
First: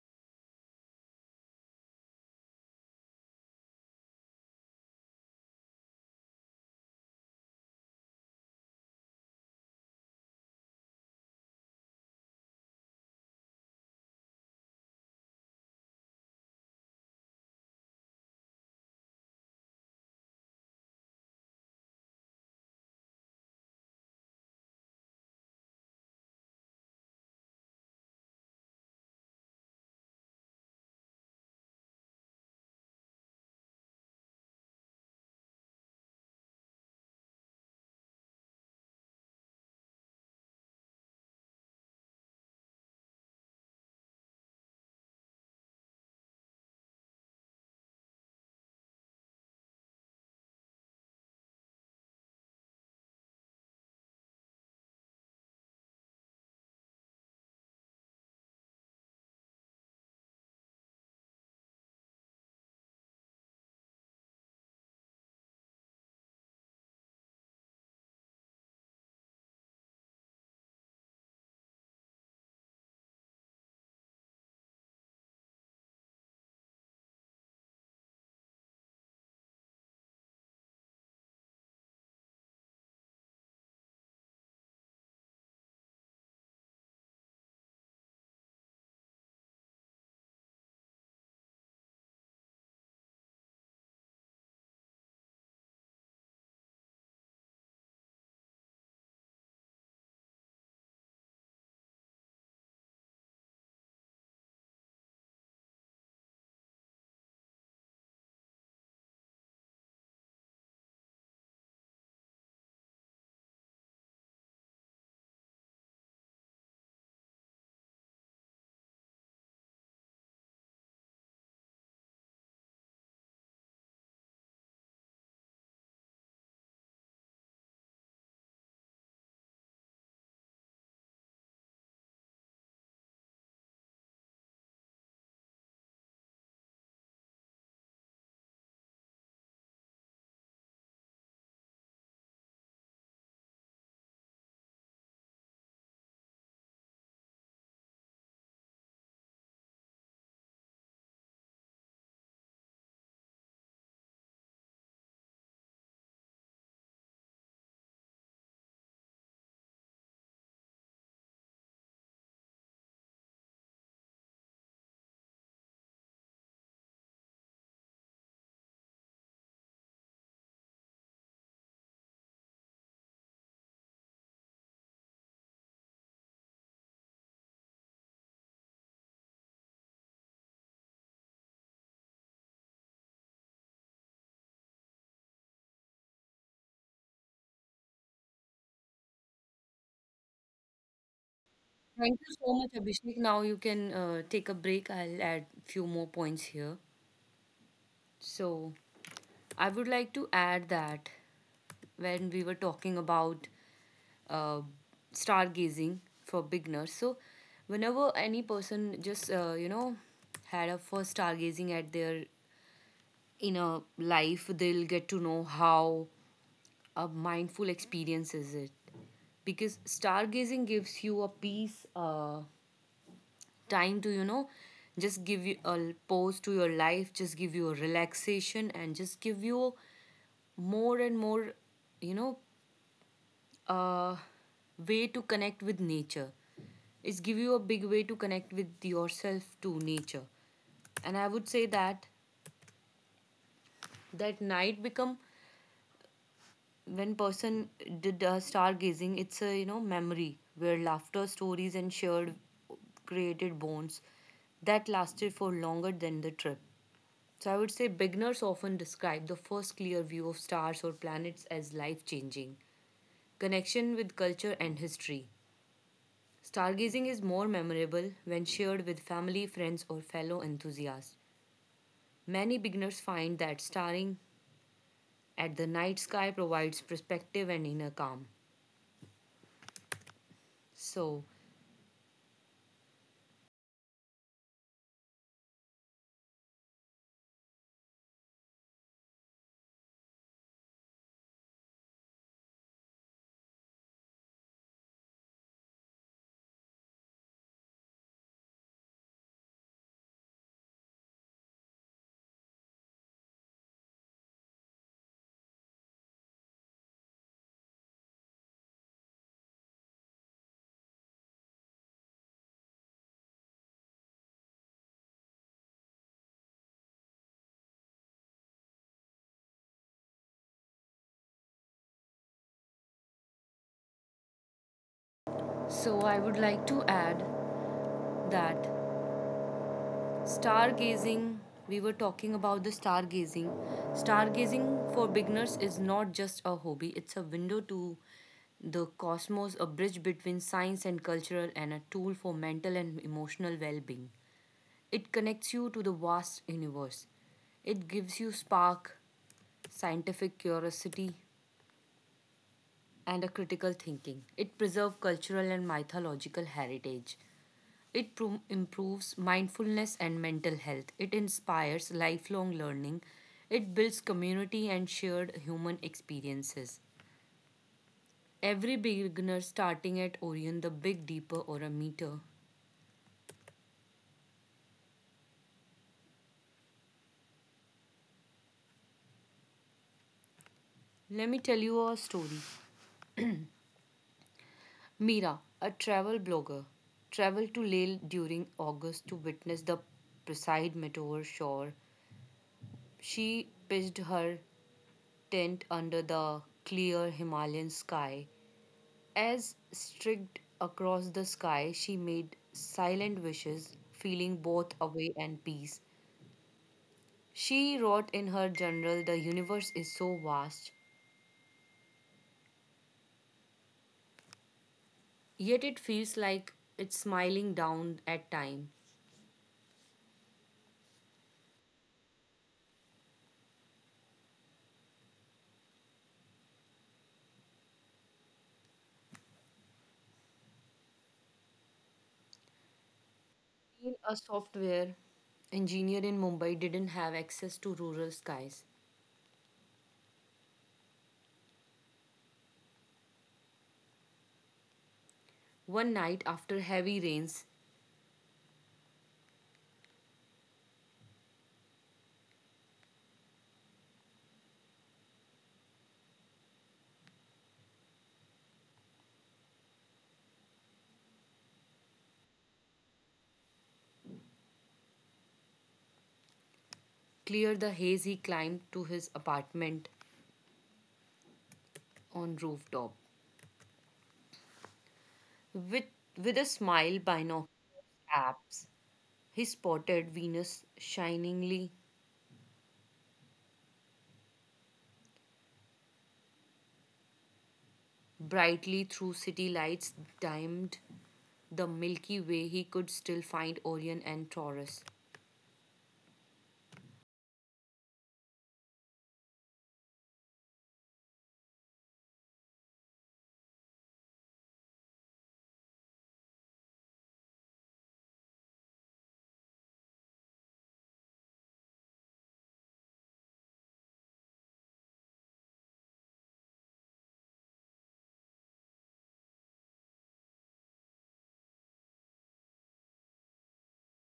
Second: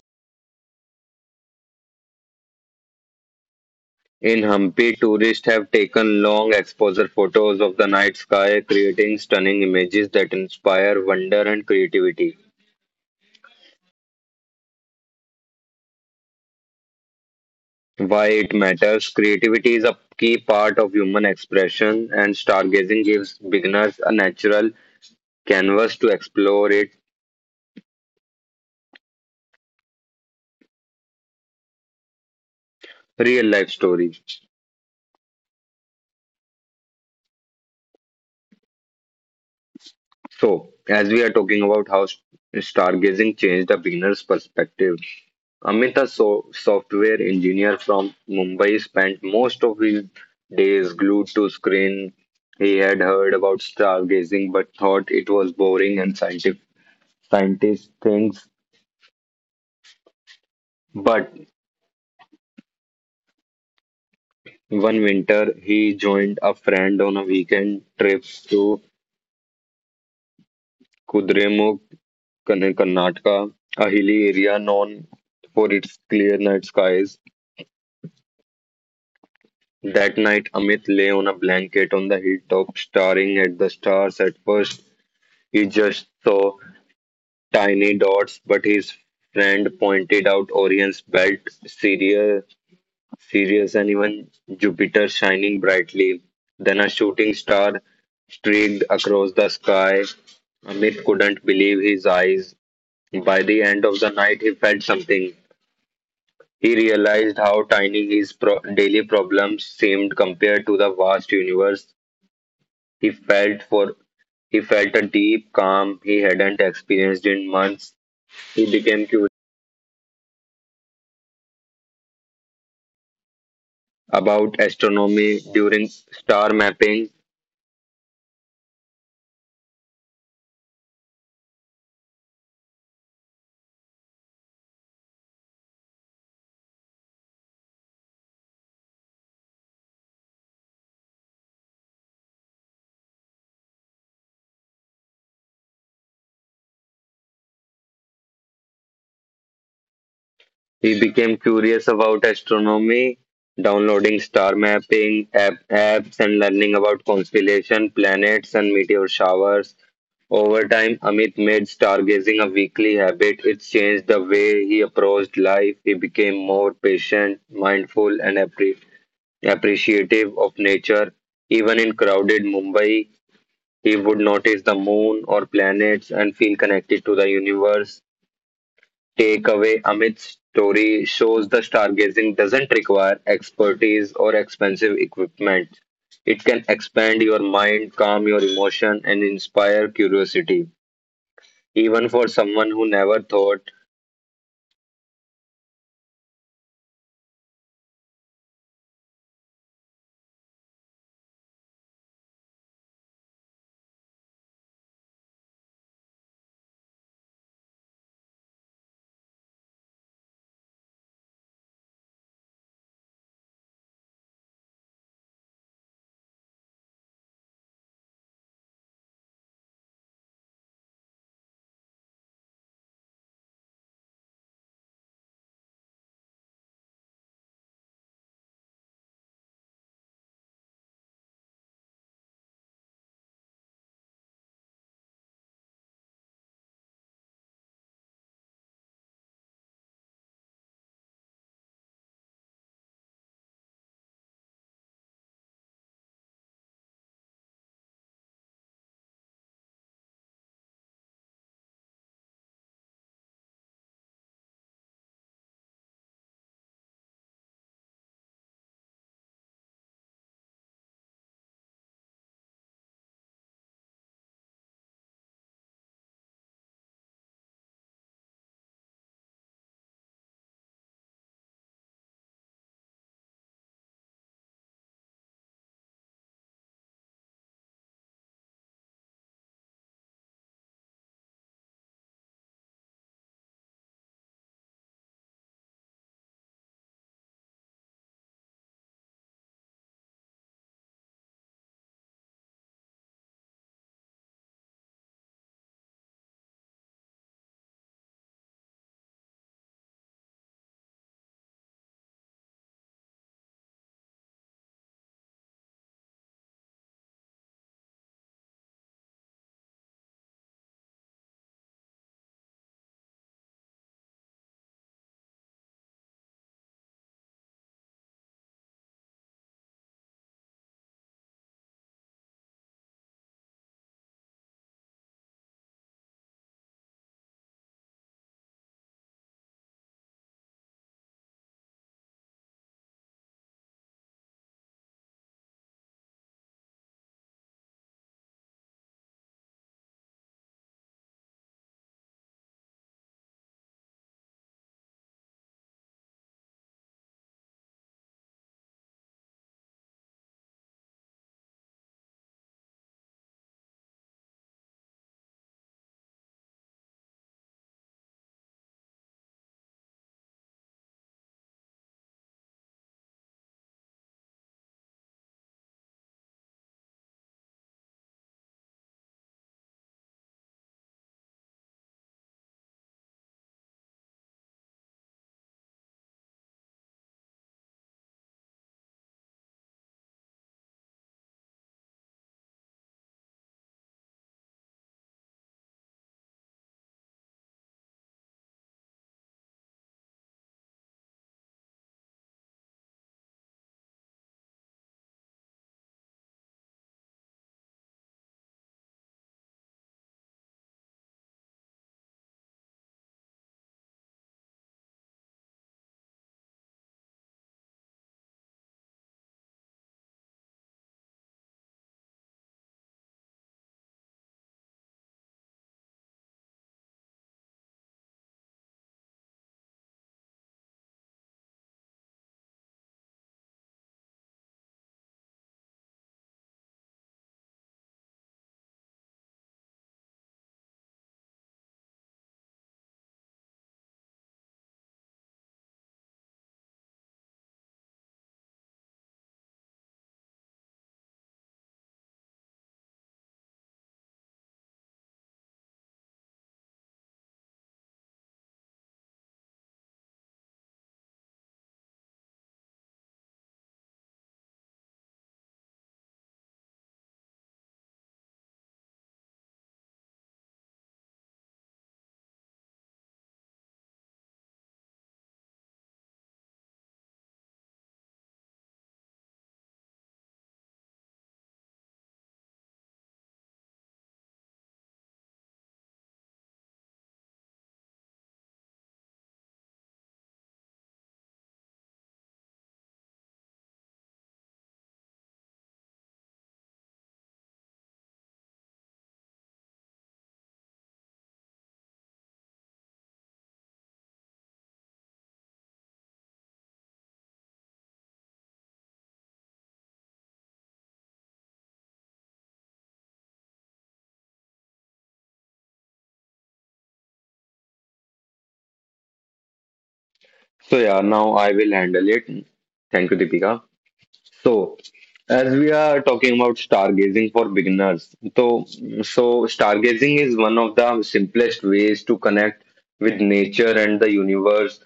Speaker 2: In Hampi, tourists have taken long exposure photos of the night sky, creating stunning images that inspire wonder and creativity. Why it matters? Creativity is a key part of human expression, and stargazing gives beginners a natural canvas to explore its real life stories. So, as we are talking about how stargazing changed a beginner's perspective, Amit, a software engineer from Mumbai, spent most of his days glued to screen. He had heard about stargazing but thought it was boring and scientific scientist things. But one winter, he joined a friend on a weekend trip to Kudremukh, Karnataka, a hilly area known for its clear night skies. That night, Amit lay on a blanket on the hilltop, staring at the stars. At first, he just saw tiny dots, but his friend pointed out Orion's belt, Sirius, Sirius, and even Jupiter shining brightly. Then a shooting star streaked across the sky. Amit couldn't believe his eyes. By the end of the night, he felt something. He realized how tiny his daily problems seemed compared to the vast universe. He felt for he felt a deep calm he hadn't experienced in months. He became curious about astronomy during star mapping. He became curious about astronomy, downloading star mapping apps and learning about constellation, planets, and meteor showers. Over time, Amit made stargazing a weekly habit. It changed the way he approached life. He became more patient, mindful, and appreciative of nature. Even in crowded Mumbai, he would notice the moon or planets and feel connected to the universe. Takeaway. Amit's story shows the stargazing doesn't require expertise or expensive equipment. It can expand your mind, calm your emotion, and inspire curiosity, even for someone
Speaker 1: Thank
Speaker 2: who
Speaker 1: you
Speaker 2: never
Speaker 1: so much,
Speaker 2: thought.
Speaker 1: Abhishek. Now you can take a break. I'll add few more points here. So, I would like to add that when we were talking about uh, stargazing for beginners, so whenever any person just had a first stargazing at their inner life, they'll get to know how a mindful experience is it, because stargazing gives you a peace. Time to just give you a pause to your life, just give you a relaxation and just give you more and more you know uh, way to connect with nature. It's give you a big way to connect with yourself to nature. And I would say that night become when person did stargazing. It's a memory where laughter stories and shared created bonds that lasted for longer than the trip. So I would say beginners often describe the first clear view of stars or planets as life changing. Connection with culture and history. Stargazing is more memorable when shared with family, friends, or fellow enthusiasts. Many beginners find that staring at the night sky provides perspective and inner calm. So, so, I would like to add that Stargazing, we were talking about the stargazing. Stargazing for beginners is not just a hobby, it's a window to the cosmos, a bridge between science and cultural, and a tool for mental and emotional well being. It connects you to the vast universe. It gives you spark, scientific curiosity, and a critical thinking. It preserves cultural and mythological heritage. It improves mindfulness and mental health. It inspires lifelong learning. It builds community and shared human experiences. Every beginner starting at Orion, the big deeper or a meter. Let me tell you a story. Mira, a travel blogger, traveled to Lale during August to witness the Poseid meteor shower. She pitched her tent under the clear Himalayan sky. As streaked across the sky, she made silent wishes, feeling both away and peace. She wrote in her journal, "The universe is so vast, yet it feels like it's smiling down at time." Being a software engineer in Mumbai didn't have access to rural skies. One night after heavy rains cleared the haze, he climbed to his apartment on rooftop with with a smile binoculars apps. He spotted Venus shiningly brightly through city lights, dimmed the Milky Way. He could still find Orion and Taurus.
Speaker 2: So, yeah, now I will handle it. Thank you, Deepika. So, as we are talking about stargazing for beginners, so stargazing is one of the simplest ways to connect with nature and the universe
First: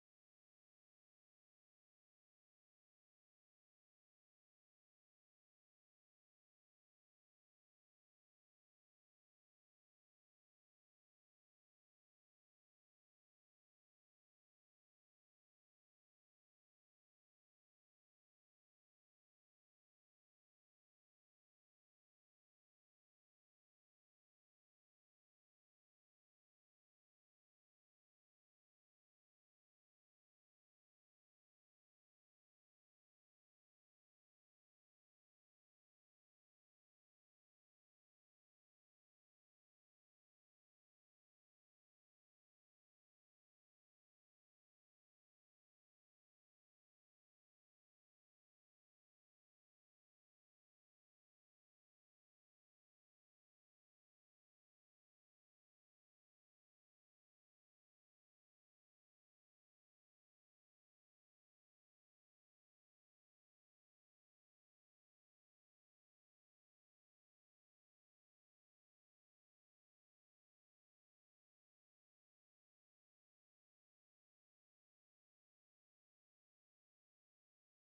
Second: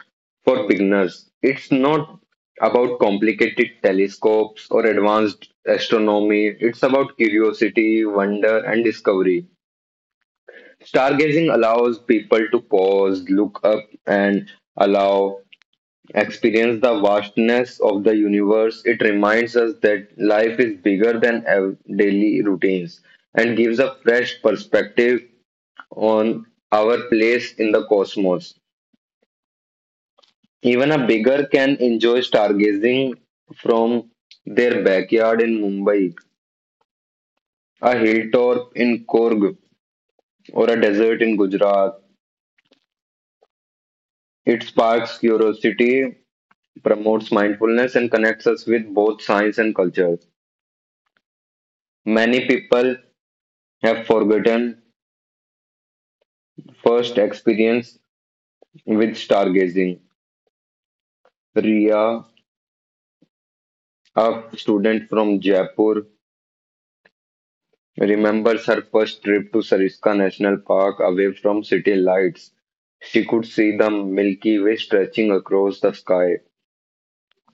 Speaker 2: for beginners. It's not about complicated telescopes or advanced astronomy. It's about curiosity, wonder, and discovery. Stargazing allows people to pause, look up, and allow experience the vastness of the universe. It reminds us that life is bigger than our daily routines and gives a fresh perspective on our place in the cosmos. Even a beggar can enjoy stargazing from their backyard in Mumbai, a hilltop in Korg, or a desert in Gujarat. It sparks curiosity, promotes mindfulness, and connects us with both science and culture. Many people have forgotten first experience with stargazing. Ria, a student from Jaipur, remembers her first trip to Sariska National Park away from city lights. She could see the Milky Way stretching across the sky.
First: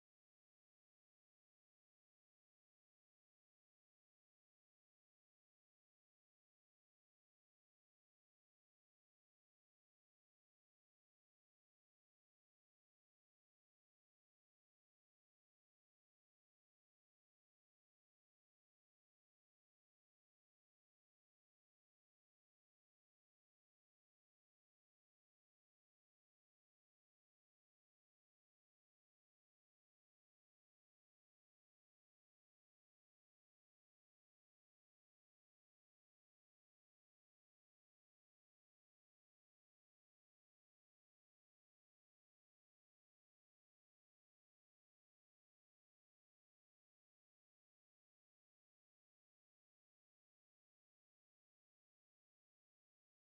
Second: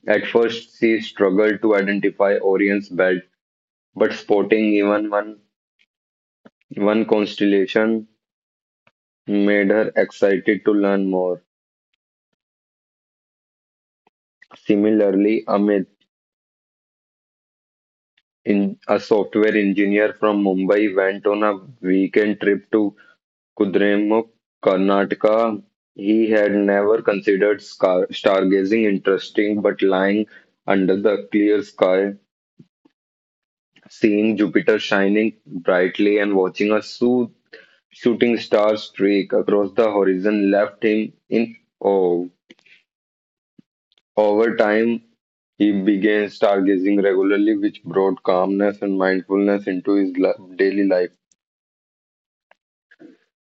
Speaker 2: At first, she struggled to identify Orion's belt, but spotting even one constellation made her excited to learn more. Similarly, Amit, in a software engineer from Mumbai went on a weekend trip to Kudremukh, Karnataka. He had never considered stargazing interesting, but lying under the clear sky, seeing Jupiter shining brightly and watching a shooting star streak across the horizon left him in awe. Over time, he began stargazing regularly, which brought calmness and mindfulness into his daily life.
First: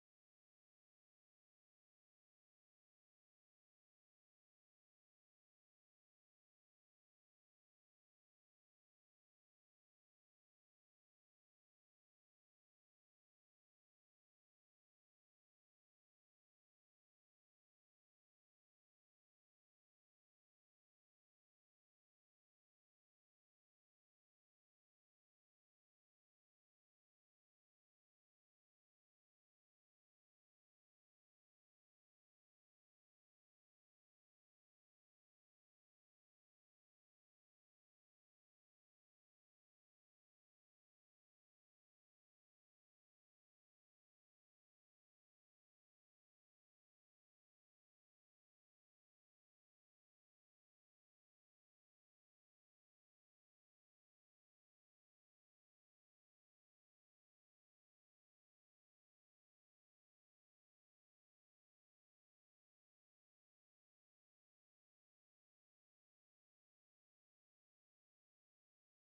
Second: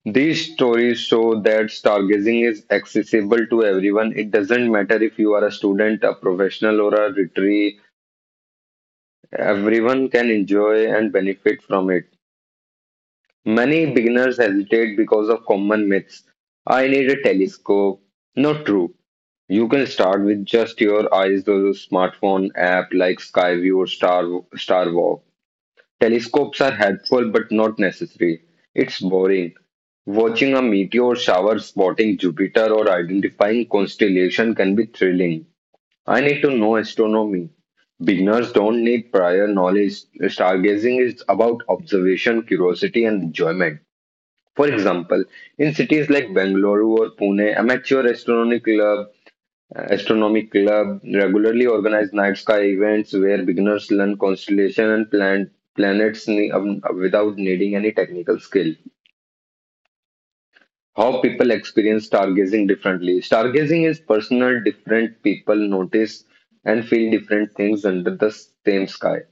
Speaker 2: These stories show that stargazing is accessible to everyone. It doesn't matter if you are a student, a professional, or a retiree, everyone can enjoy and benefit from it. Many beginners hesitate because of common myths. I need a telescope. Not true. You can start with just your eyes or your smartphone app like Skyview or Starwalk. Telescopes are helpful but not necessary. It's boring. Watching a meteor shower, spotting Jupiter, or identifying constellation can be thrilling. I need to know astronomy. Beginners don't need prior knowledge. Stargazing is about observation, curiosity, and enjoyment. For example, in cities like Bangalore or Pune, amateur astronomy club Astronomy Club regularly organize night sky events where beginners learn constellation and planets without needing any technical skill. How people experience stargazing differently. Stargazing is personal, different people notice and feel different things under the same sky.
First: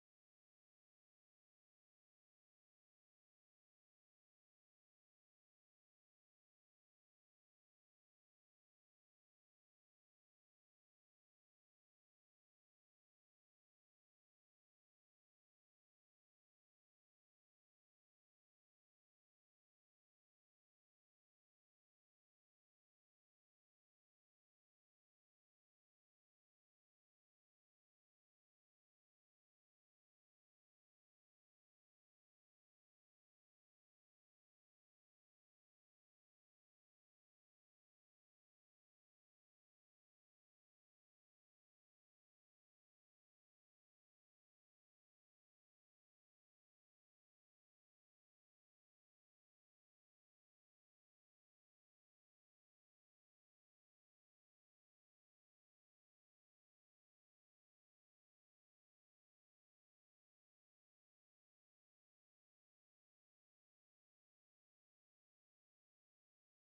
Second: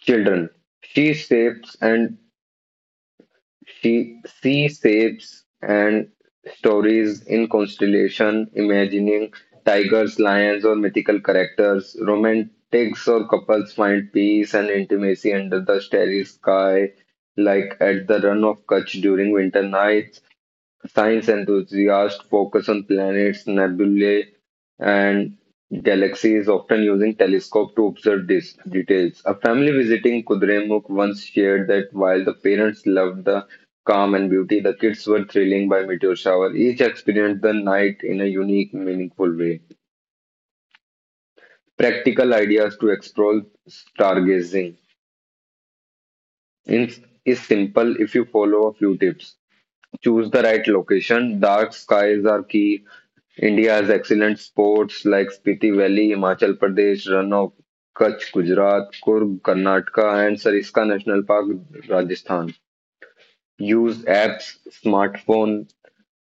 Speaker 2: Children. She shapes and She sees shapes and stories in constellation, imagining tigers, lions, or mythical characters. Romantics or couples find peace and intimacy under the starry sky, like at the run of Kutch during winter nights. Science enthusiasts focus on planets, nebulae, and galaxies, often using telescope to observe these details. A family visiting Kudremukh once shared that while the parents loved the calm and beauty, the kids were thrilling by meteor shower. Each experienced the night in a unique, meaningful way. Practical ideas to explore stargazing in, is simple if you follow a few tips. Choose the right location. Dark skies are key. India has excellent sports like Spiti Valley, Himachal Pradesh, Run of Kutch, Gujarat, Kurg, Karnataka, and Sariska National Park, Rajasthan. Use apps, smartphone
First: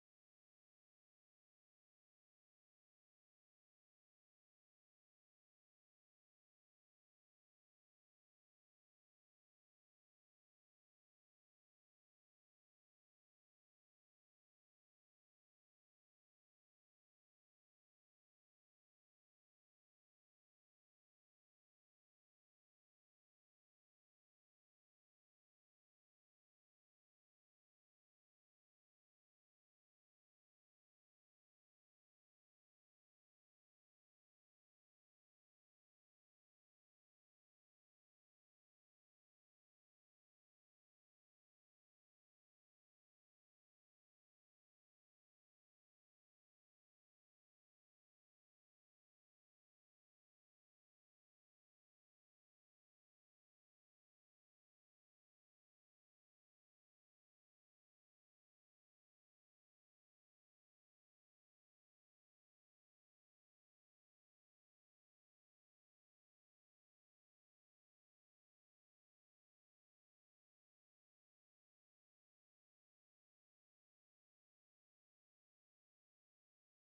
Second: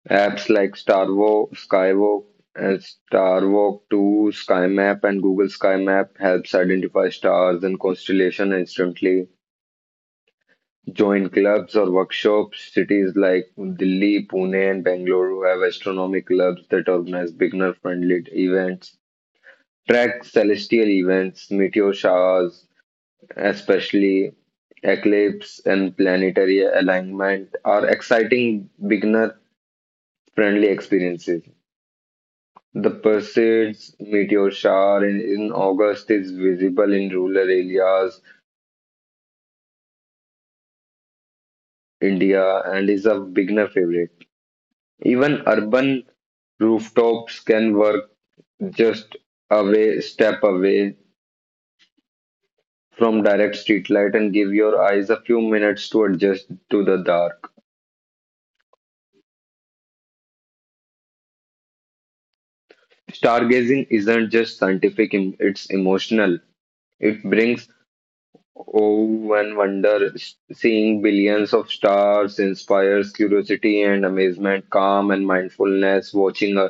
Speaker 2: apps like Starvo, Skywalk, and Starwalk 2, SkyMap, and Google SkyMap helps identify stars and constellation instantly. Join clubs or workshops. Cities like Delhi, Pune, and Bangalore have astronomy clubs that organize beginner-friendly events, track celestial events, meteor showers, especially eclipse and planetary alignment, are exciting beginner friendly experiences. The Perseids meteor shower in August is visible in rural areas, India, and is a beginner favorite. Even urban rooftops can work, just away step away from direct streetlight and give your eyes a few minutes to adjust to the dark. Stargazing isn't just scientific, it's emotional. It brings awe and wonder. Seeing billions of stars inspires curiosity and amazement, calm and mindfulness. Watching a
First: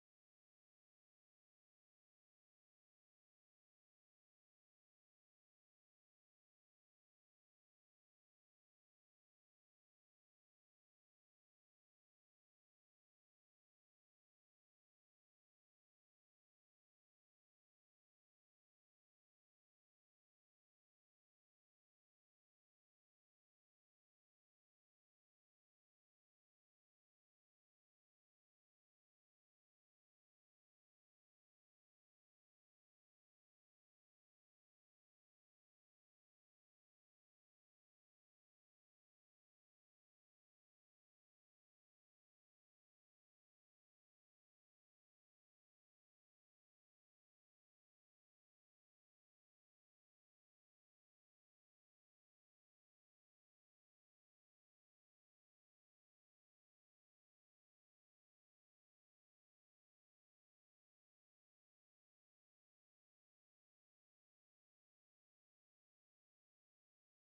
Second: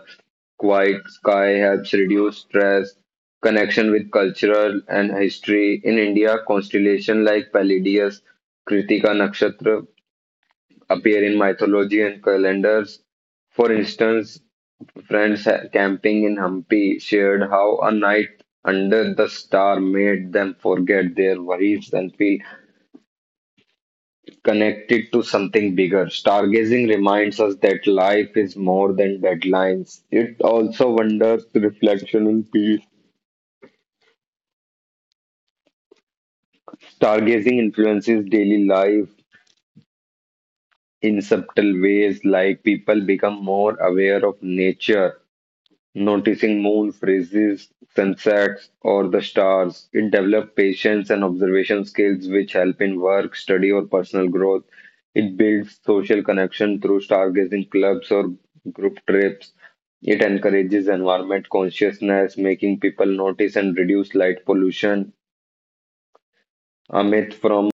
Speaker 2: quiet sky helps reduce stress, connection with cultural and history. In India, constellation like Palladius, Kritika Nakshatra appear in mythology and calendars. For instance, friends camping in Hampi shared how a night under the star made them forget their worries and feel connected to something bigger. Stargazing reminds us that life is more than deadlines. It also wonders reflection and peace. Stargazing influences daily life in subtle ways, like people become more aware of nature noticing moon phases, sunsets, or the stars. It develops patience and observation skills which help in work, study, or personal growth. It builds social connection through stargazing clubs or group trips. It encourages environment consciousness, making people notice and reduce light pollution. A myth from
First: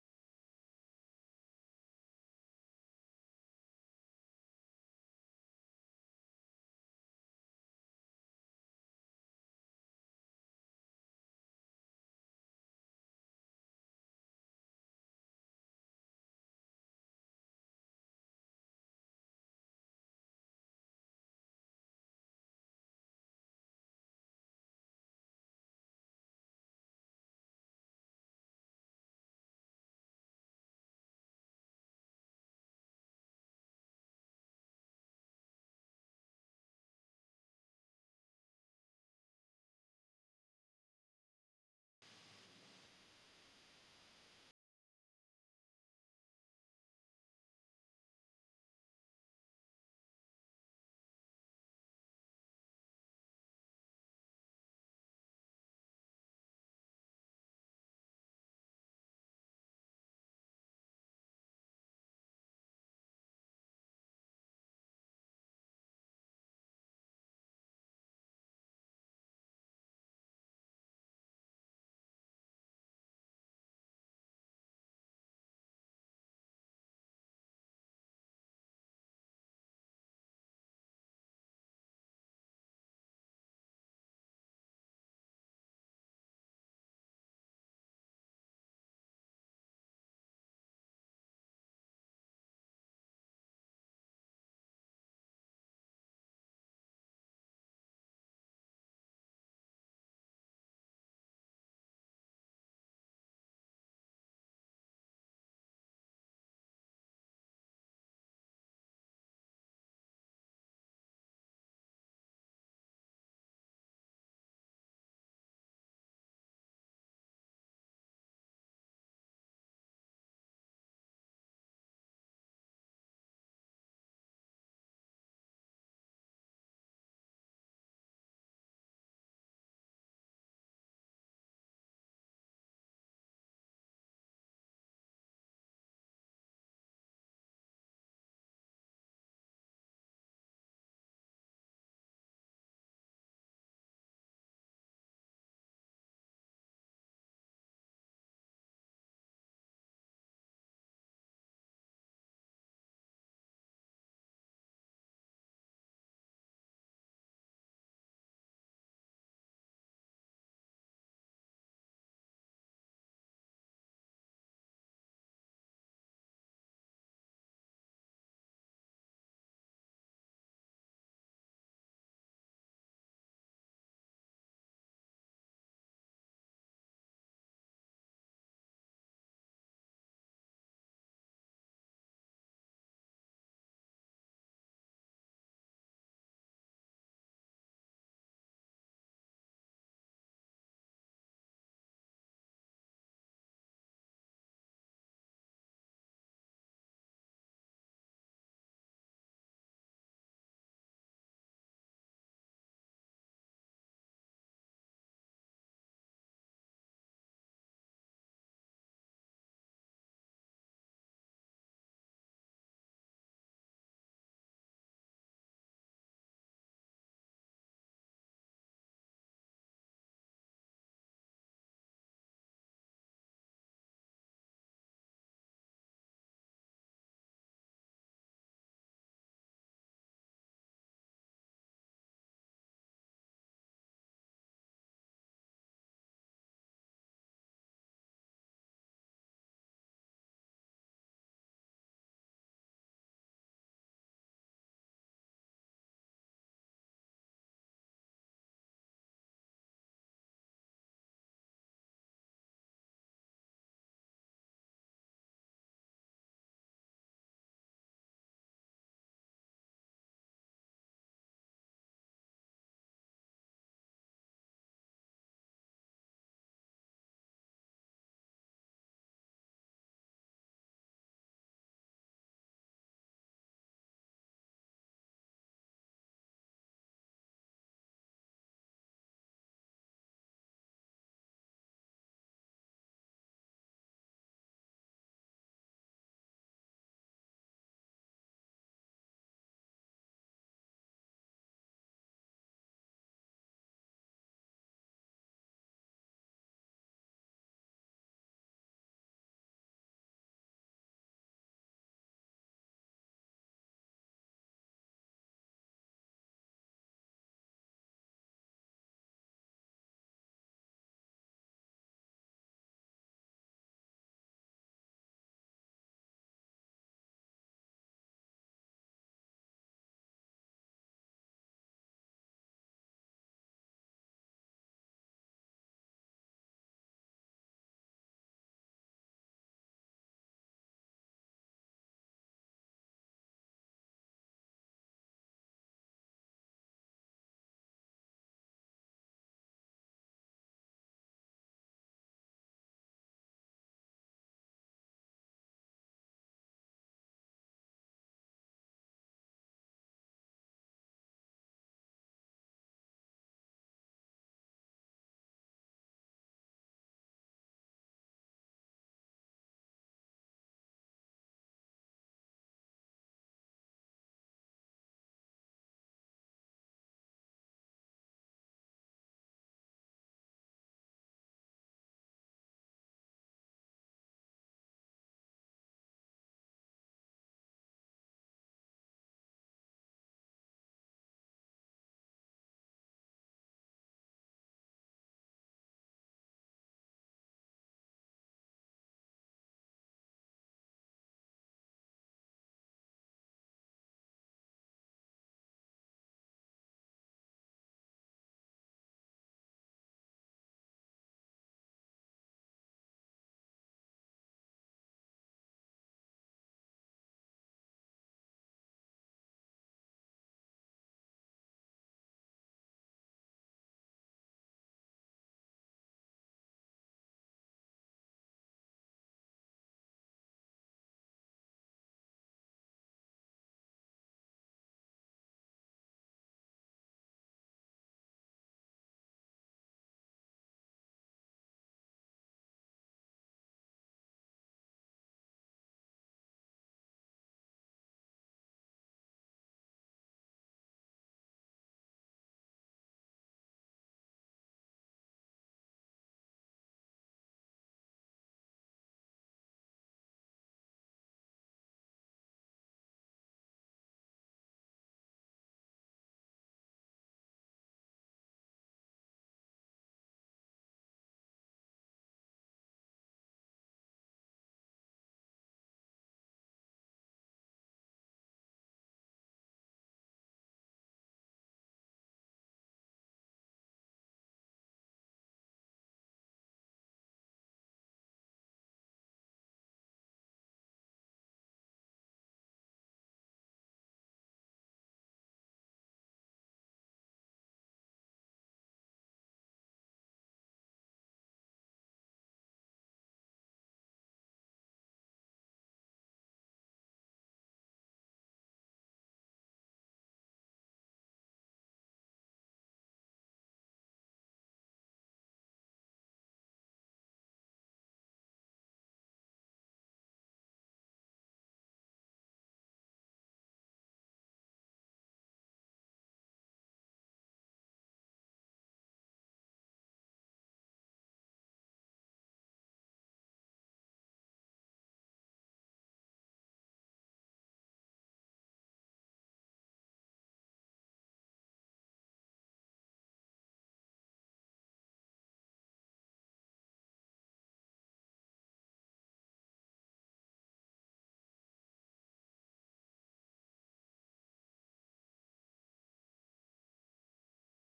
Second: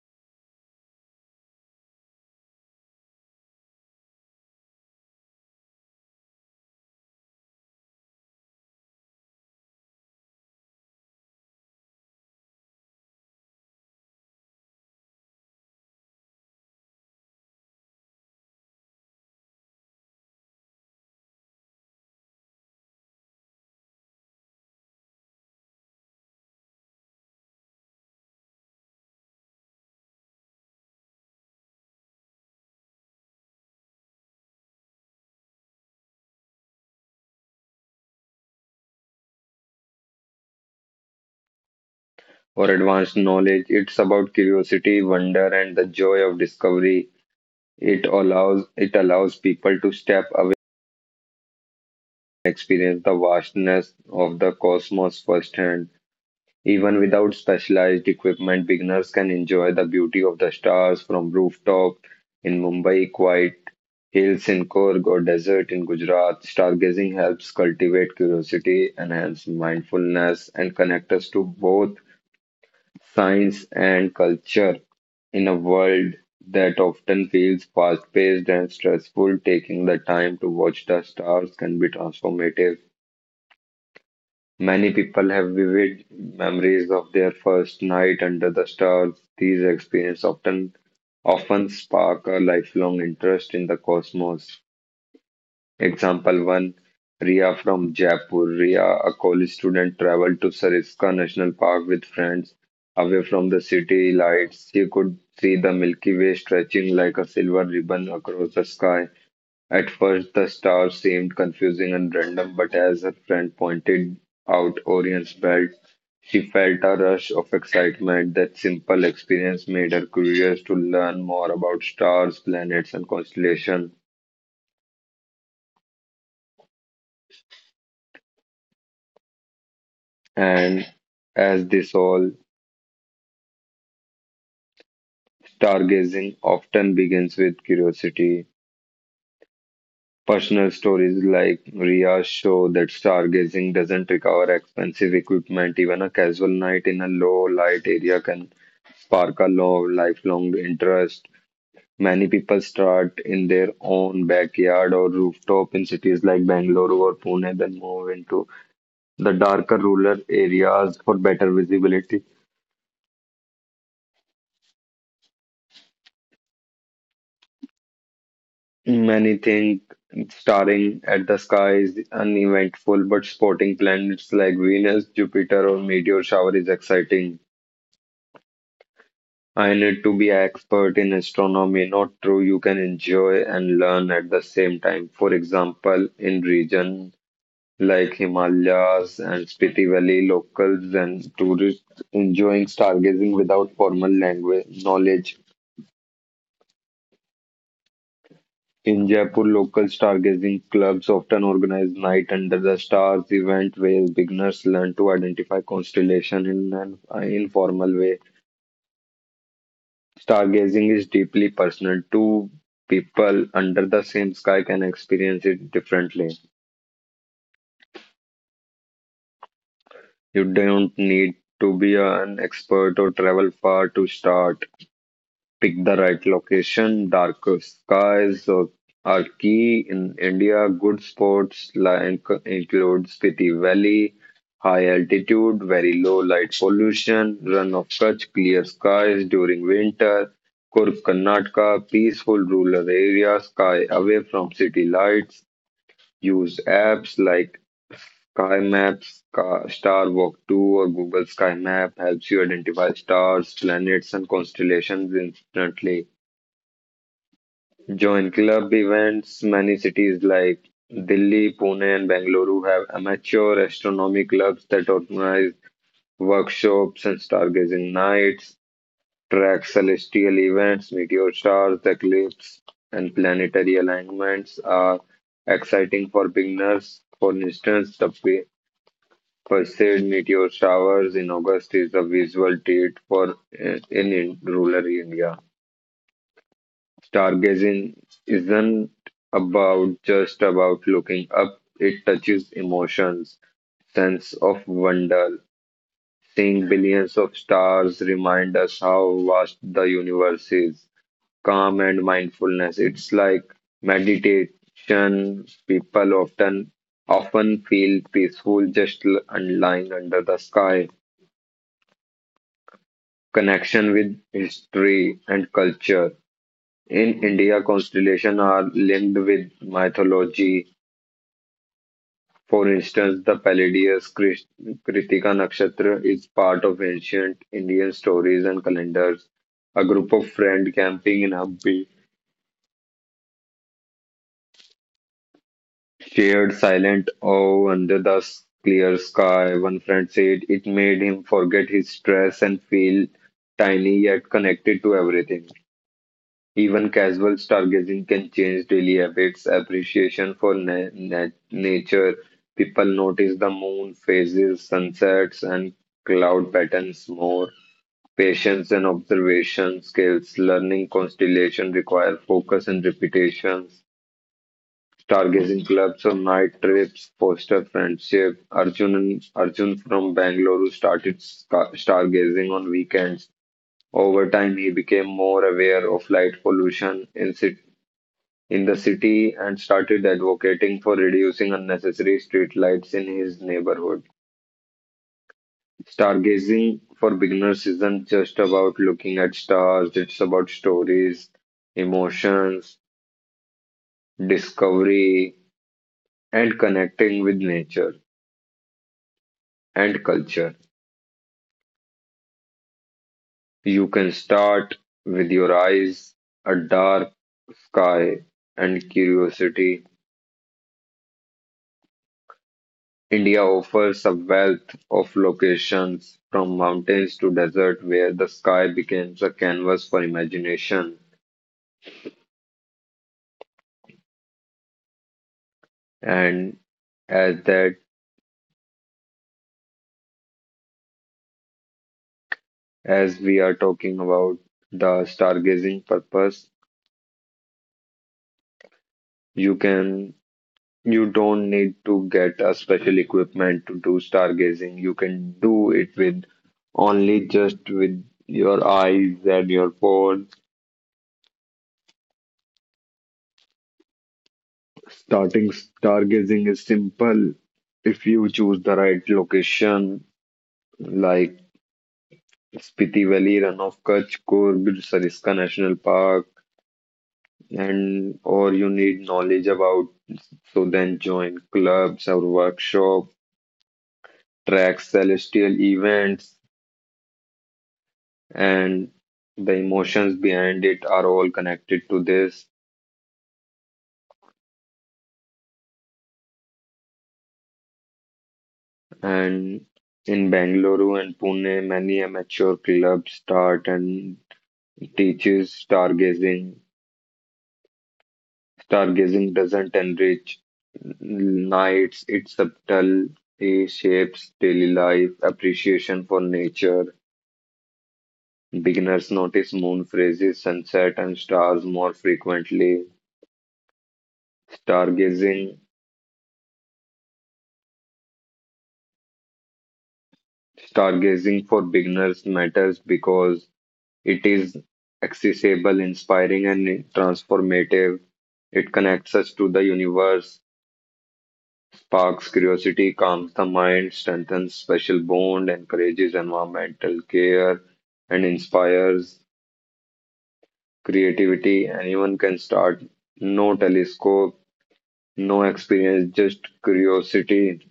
Speaker 2: or advanced knowledge. It's about curiosity, wonder, and the joy of discovery. It allows people to step away experience the vastness of the cosmos firsthand. Even without specialized equipment, beginners can enjoy the beauty of the stars from rooftop in Mumbai, quiet hills in Korg or desert in Gujarat. Stargazing helps cultivate curiosity, enhance mindfulness, and connect us to both science and culture in a world that often feels fast paced and stressful, taking the time to watch the stars can be transformative. Many people have vivid memories of their first night under the stars. These experiences often spark a lifelong interest in the cosmos. Example 1. Ria from Jaipur. Ria, a college student, traveled to Sariska National Park with friends away from the city lights. She could see the Milky Way stretching like a silver ribbon across the sky. At first, the stars seemed confusing and random, but as her friend pointed out Orion's belt, she felt a rush of excitement. That simple experience made her curious to learn more about stars, planets, and constellations. And as this all, stargazing often begins with curiosity. Personal stories like Ria's show that stargazing doesn't require expensive equipment. Even a casual night in a low light area can spark a love, lifelong interest. Many people start in their own backyard or rooftop in cities like Bangalore or Pune, then move into the darker rural areas for better visibility. Many think starring at the sky is uneventful, but spotting planets like Venus, Jupiter, or meteor shower is exciting. I need to be expert in astronomy, not true. You can enjoy and learn at the same time. For example, in region like Himalayas and Spiti Valley, locals and tourists enjoying stargazing without formal language knowledge. In Jaipur, local stargazing clubs often organize night under the stars event where beginners learn to identify constellation in an informal way. Stargazing is deeply personal. Two people under the same sky can experience it differently. You don't need to be an expert or travel far to start. Pick the right location. Dark skies are key in India. Good spots like include Spiti Valley, high altitude, very low light pollution, run of Kutch, clear skies during winter. Kurk, Karnataka, peaceful rural area, sky away from city lights. Use apps like Sky Maps, Star Walk 2, or Google Sky Map helps you identify stars, planets, and constellations instantly. Join club events. Many cities like Delhi, Pune, and Bengaluru have amateur astronomy clubs that organize workshops and stargazing nights. Track celestial events, meteor stars, eclipses, and planetary alignments are exciting for beginners. For instance, the Perseid meteor showers in August is a visual treat for in rural India. Stargazing isn't about just about looking up; it touches emotions, sense of wonder. Seeing billions of stars remind us how vast the universe is. Calm and mindfulness. It's like meditation. People often feel peaceful just and lying under the sky. Connection with history and culture. In India, constellations are linked with mythology. For instance, the Palladius Kritika Nakshatra is part of ancient Indian stories and calendars. A group of friends camping in Hampi Stared silent awe under the clear sky, one friend said it made him forget his stress and feel tiny yet connected to everything. Even casual stargazing can change daily habits, appreciation for nature. People notice the moon phases, sunsets, and cloud patterns more. Patience and observation skills, learning constellation require focus and repetitions. Stargazing clubs or night trips foster friendship. Arjun and Arjun from Bangalore who started stargazing on weekends. Over time, he became more aware of light pollution in the city and started advocating for reducing unnecessary street lights in his neighborhood. Stargazing for beginners isn't just about looking at stars, it's about stories, emotions, discovery, and connecting with nature and culture. You can start with your eyes, a dark sky, and curiosity. India offers a wealth of locations from mountains to desert where the sky becomes a canvas for imagination. And as that, as we are talking about the stargazing purpose, you can You don't need to get a special equipment to do stargazing. You can do it with only just with your eyes and your phone. Starting stargazing is simple if you choose the right location, like Spiti Valley, Run of Kutch, Kurg, Sariska National Park, and or you need knowledge about, so then join clubs or workshop, track celestial events, and the emotions behind it are all connected to this. And in Bangalore and Pune, many amateur clubs start and teaches stargazing. Stargazing doesn't enrich nights, it subtle, it shapes daily life, appreciation for nature. Beginners notice moon phases, sunset, and stars more frequently. Stargazing, stargazing for beginners matters because it is accessible, inspiring, and transformative. It connects us to the universe, sparks curiosity, calms the mind, strengthens special bond, encourages environmental care, and inspires creativity. Anyone can start. No telescope, no experience, just curiosity.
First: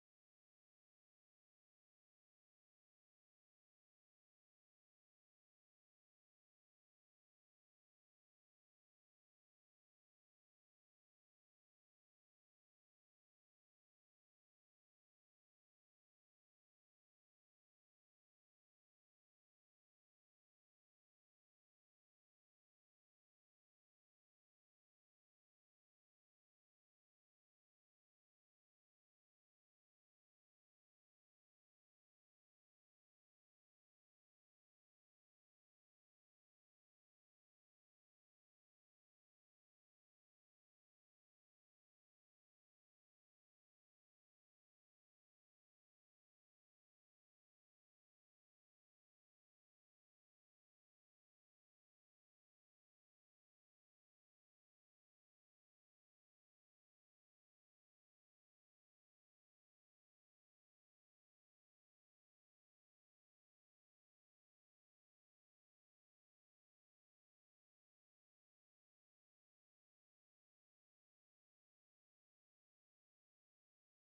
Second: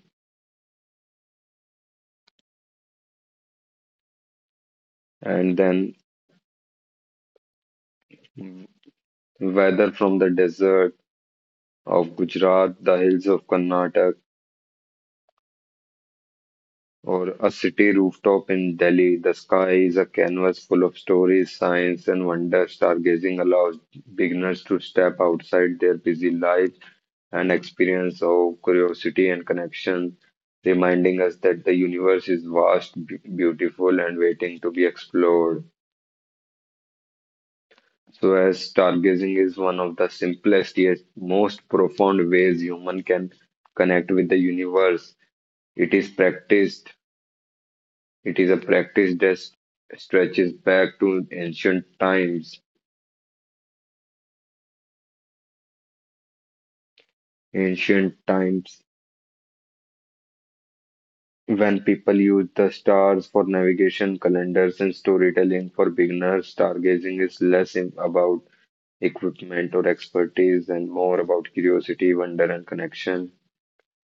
Speaker 2: And then, whether from the desert of Gujarat, the hills of Karnataka, or a city rooftop in Delhi, the sky is a canvas full of stories, science, and wonder. Stargazing allows beginners to step outside their busy life and experience awe, curiosity, and connection, reminding us that the universe is vast, beautiful, and waiting to be explored. So, as stargazing is one of the simplest yet most profound ways human can connect with the universe, it is practiced It is a practice that stretches back to ancient times. Ancient times when people used the stars for navigation, calendars, and storytelling. For beginners, stargazing is less about equipment or expertise and more about curiosity, wonder, and connection.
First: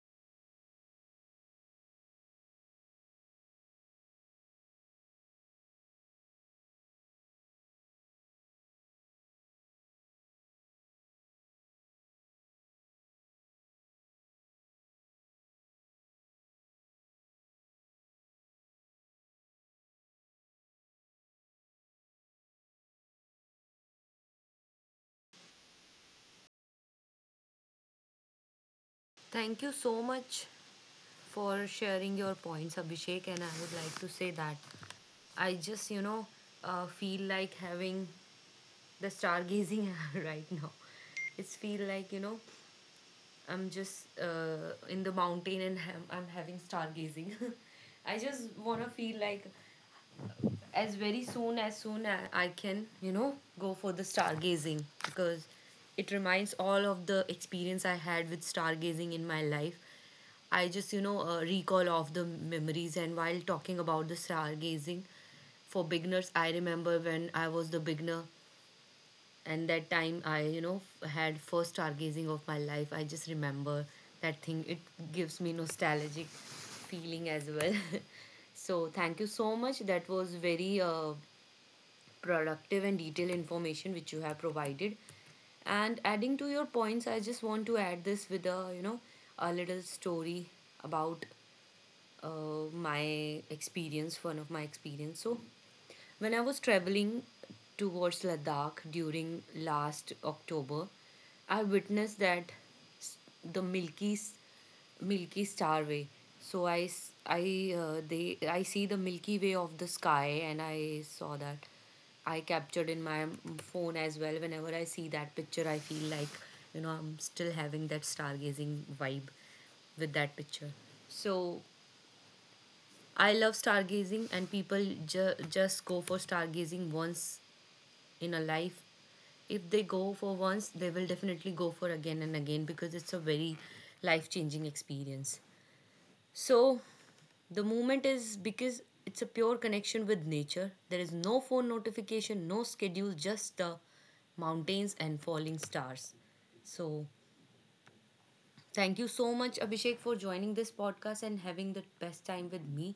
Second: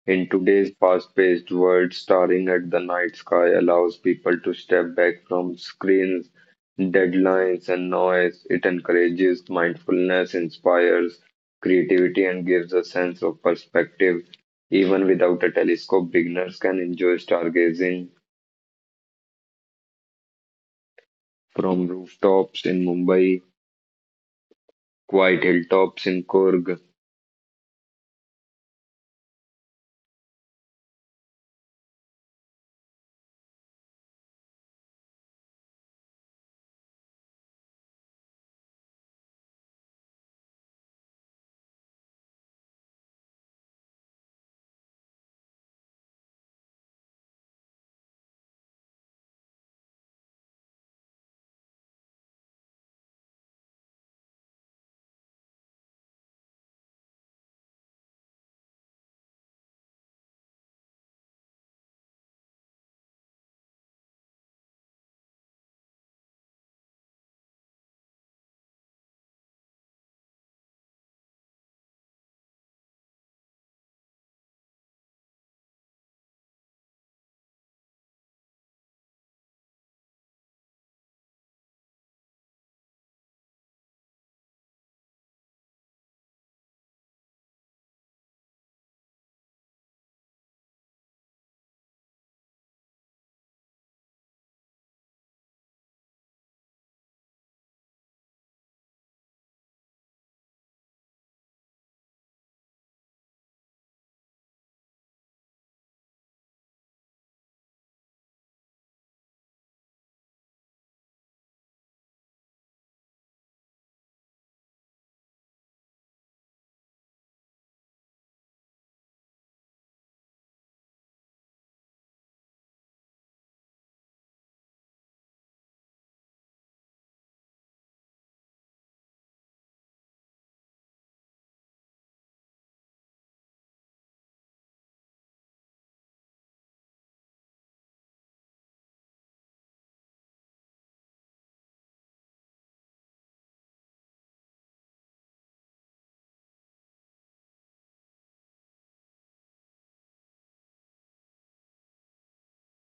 Speaker 2: In today's fast-paced world, staring at the night sky allows people to step back from screens, deadlines, and noise. It encourages mindfulness, inspires creativity, and gives a sense of perspective. Even without a telescope, beginners can enjoy stargazing from rooftops in Mumbai, quiet hilltops in Kurg,
Speaker 1: Thank you so much for sharing your points, Abhishek. And I would like to say that I just, you know, feel like having the stargazing <laughs> right now. It's feel like you know, I'm just in the mountain and I'm having stargazing. <laughs> I just wanna feel like as soon as I can, you know, go for the stargazing because it reminds all of the experience I had with stargazing in my life. I just, you know, recall of the memories, and while talking about the stargazing for beginners, I remember when I was the beginner and that time I, you know, had first stargazing of my life. I just remember that thing. It gives me nostalgic feeling as well. <laughs> So thank you so much. That was very productive and detailed information which you have provided. And adding to your points, I just want to add this with a you know a little story about my experience, one of my experience. So when I was traveling towards Ladakh during last October, I witnessed that s- the Milky Star Way. So I see the Milky Way of the sky, and I saw that I captured in my phone as well. Whenever I see that picture, I feel like you know I'm still having that stargazing vibe with that picture. So I love stargazing, and people just go for stargazing once in a life. If they go for once, they will definitely go for again and again because it's a very life changing experience. So, the moment is because it's a pure connection with nature. There is no phone notification, no schedule, just the mountains and falling stars. So, thank you so much, Abhishek, for joining this podcast and having the best time with me.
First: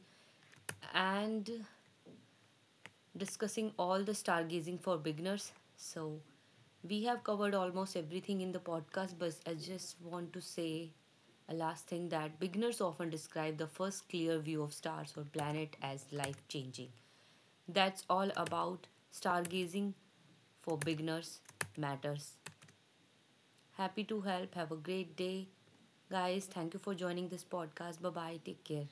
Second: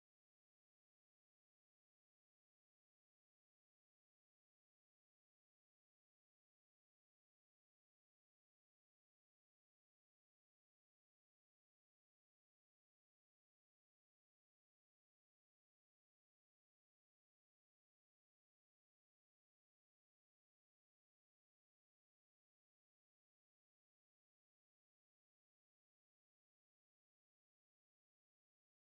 Speaker 1: And discussing all the stargazing for beginners. So, we have covered almost everything in the podcast, but I just want to say a last thing that beginners often describe the first clear view of stars or planet as life changing. That's all about stargazing for beginners matters. Happy to help. Have a great day. Guys, thank you for joining this podcast. Bye bye. Take care.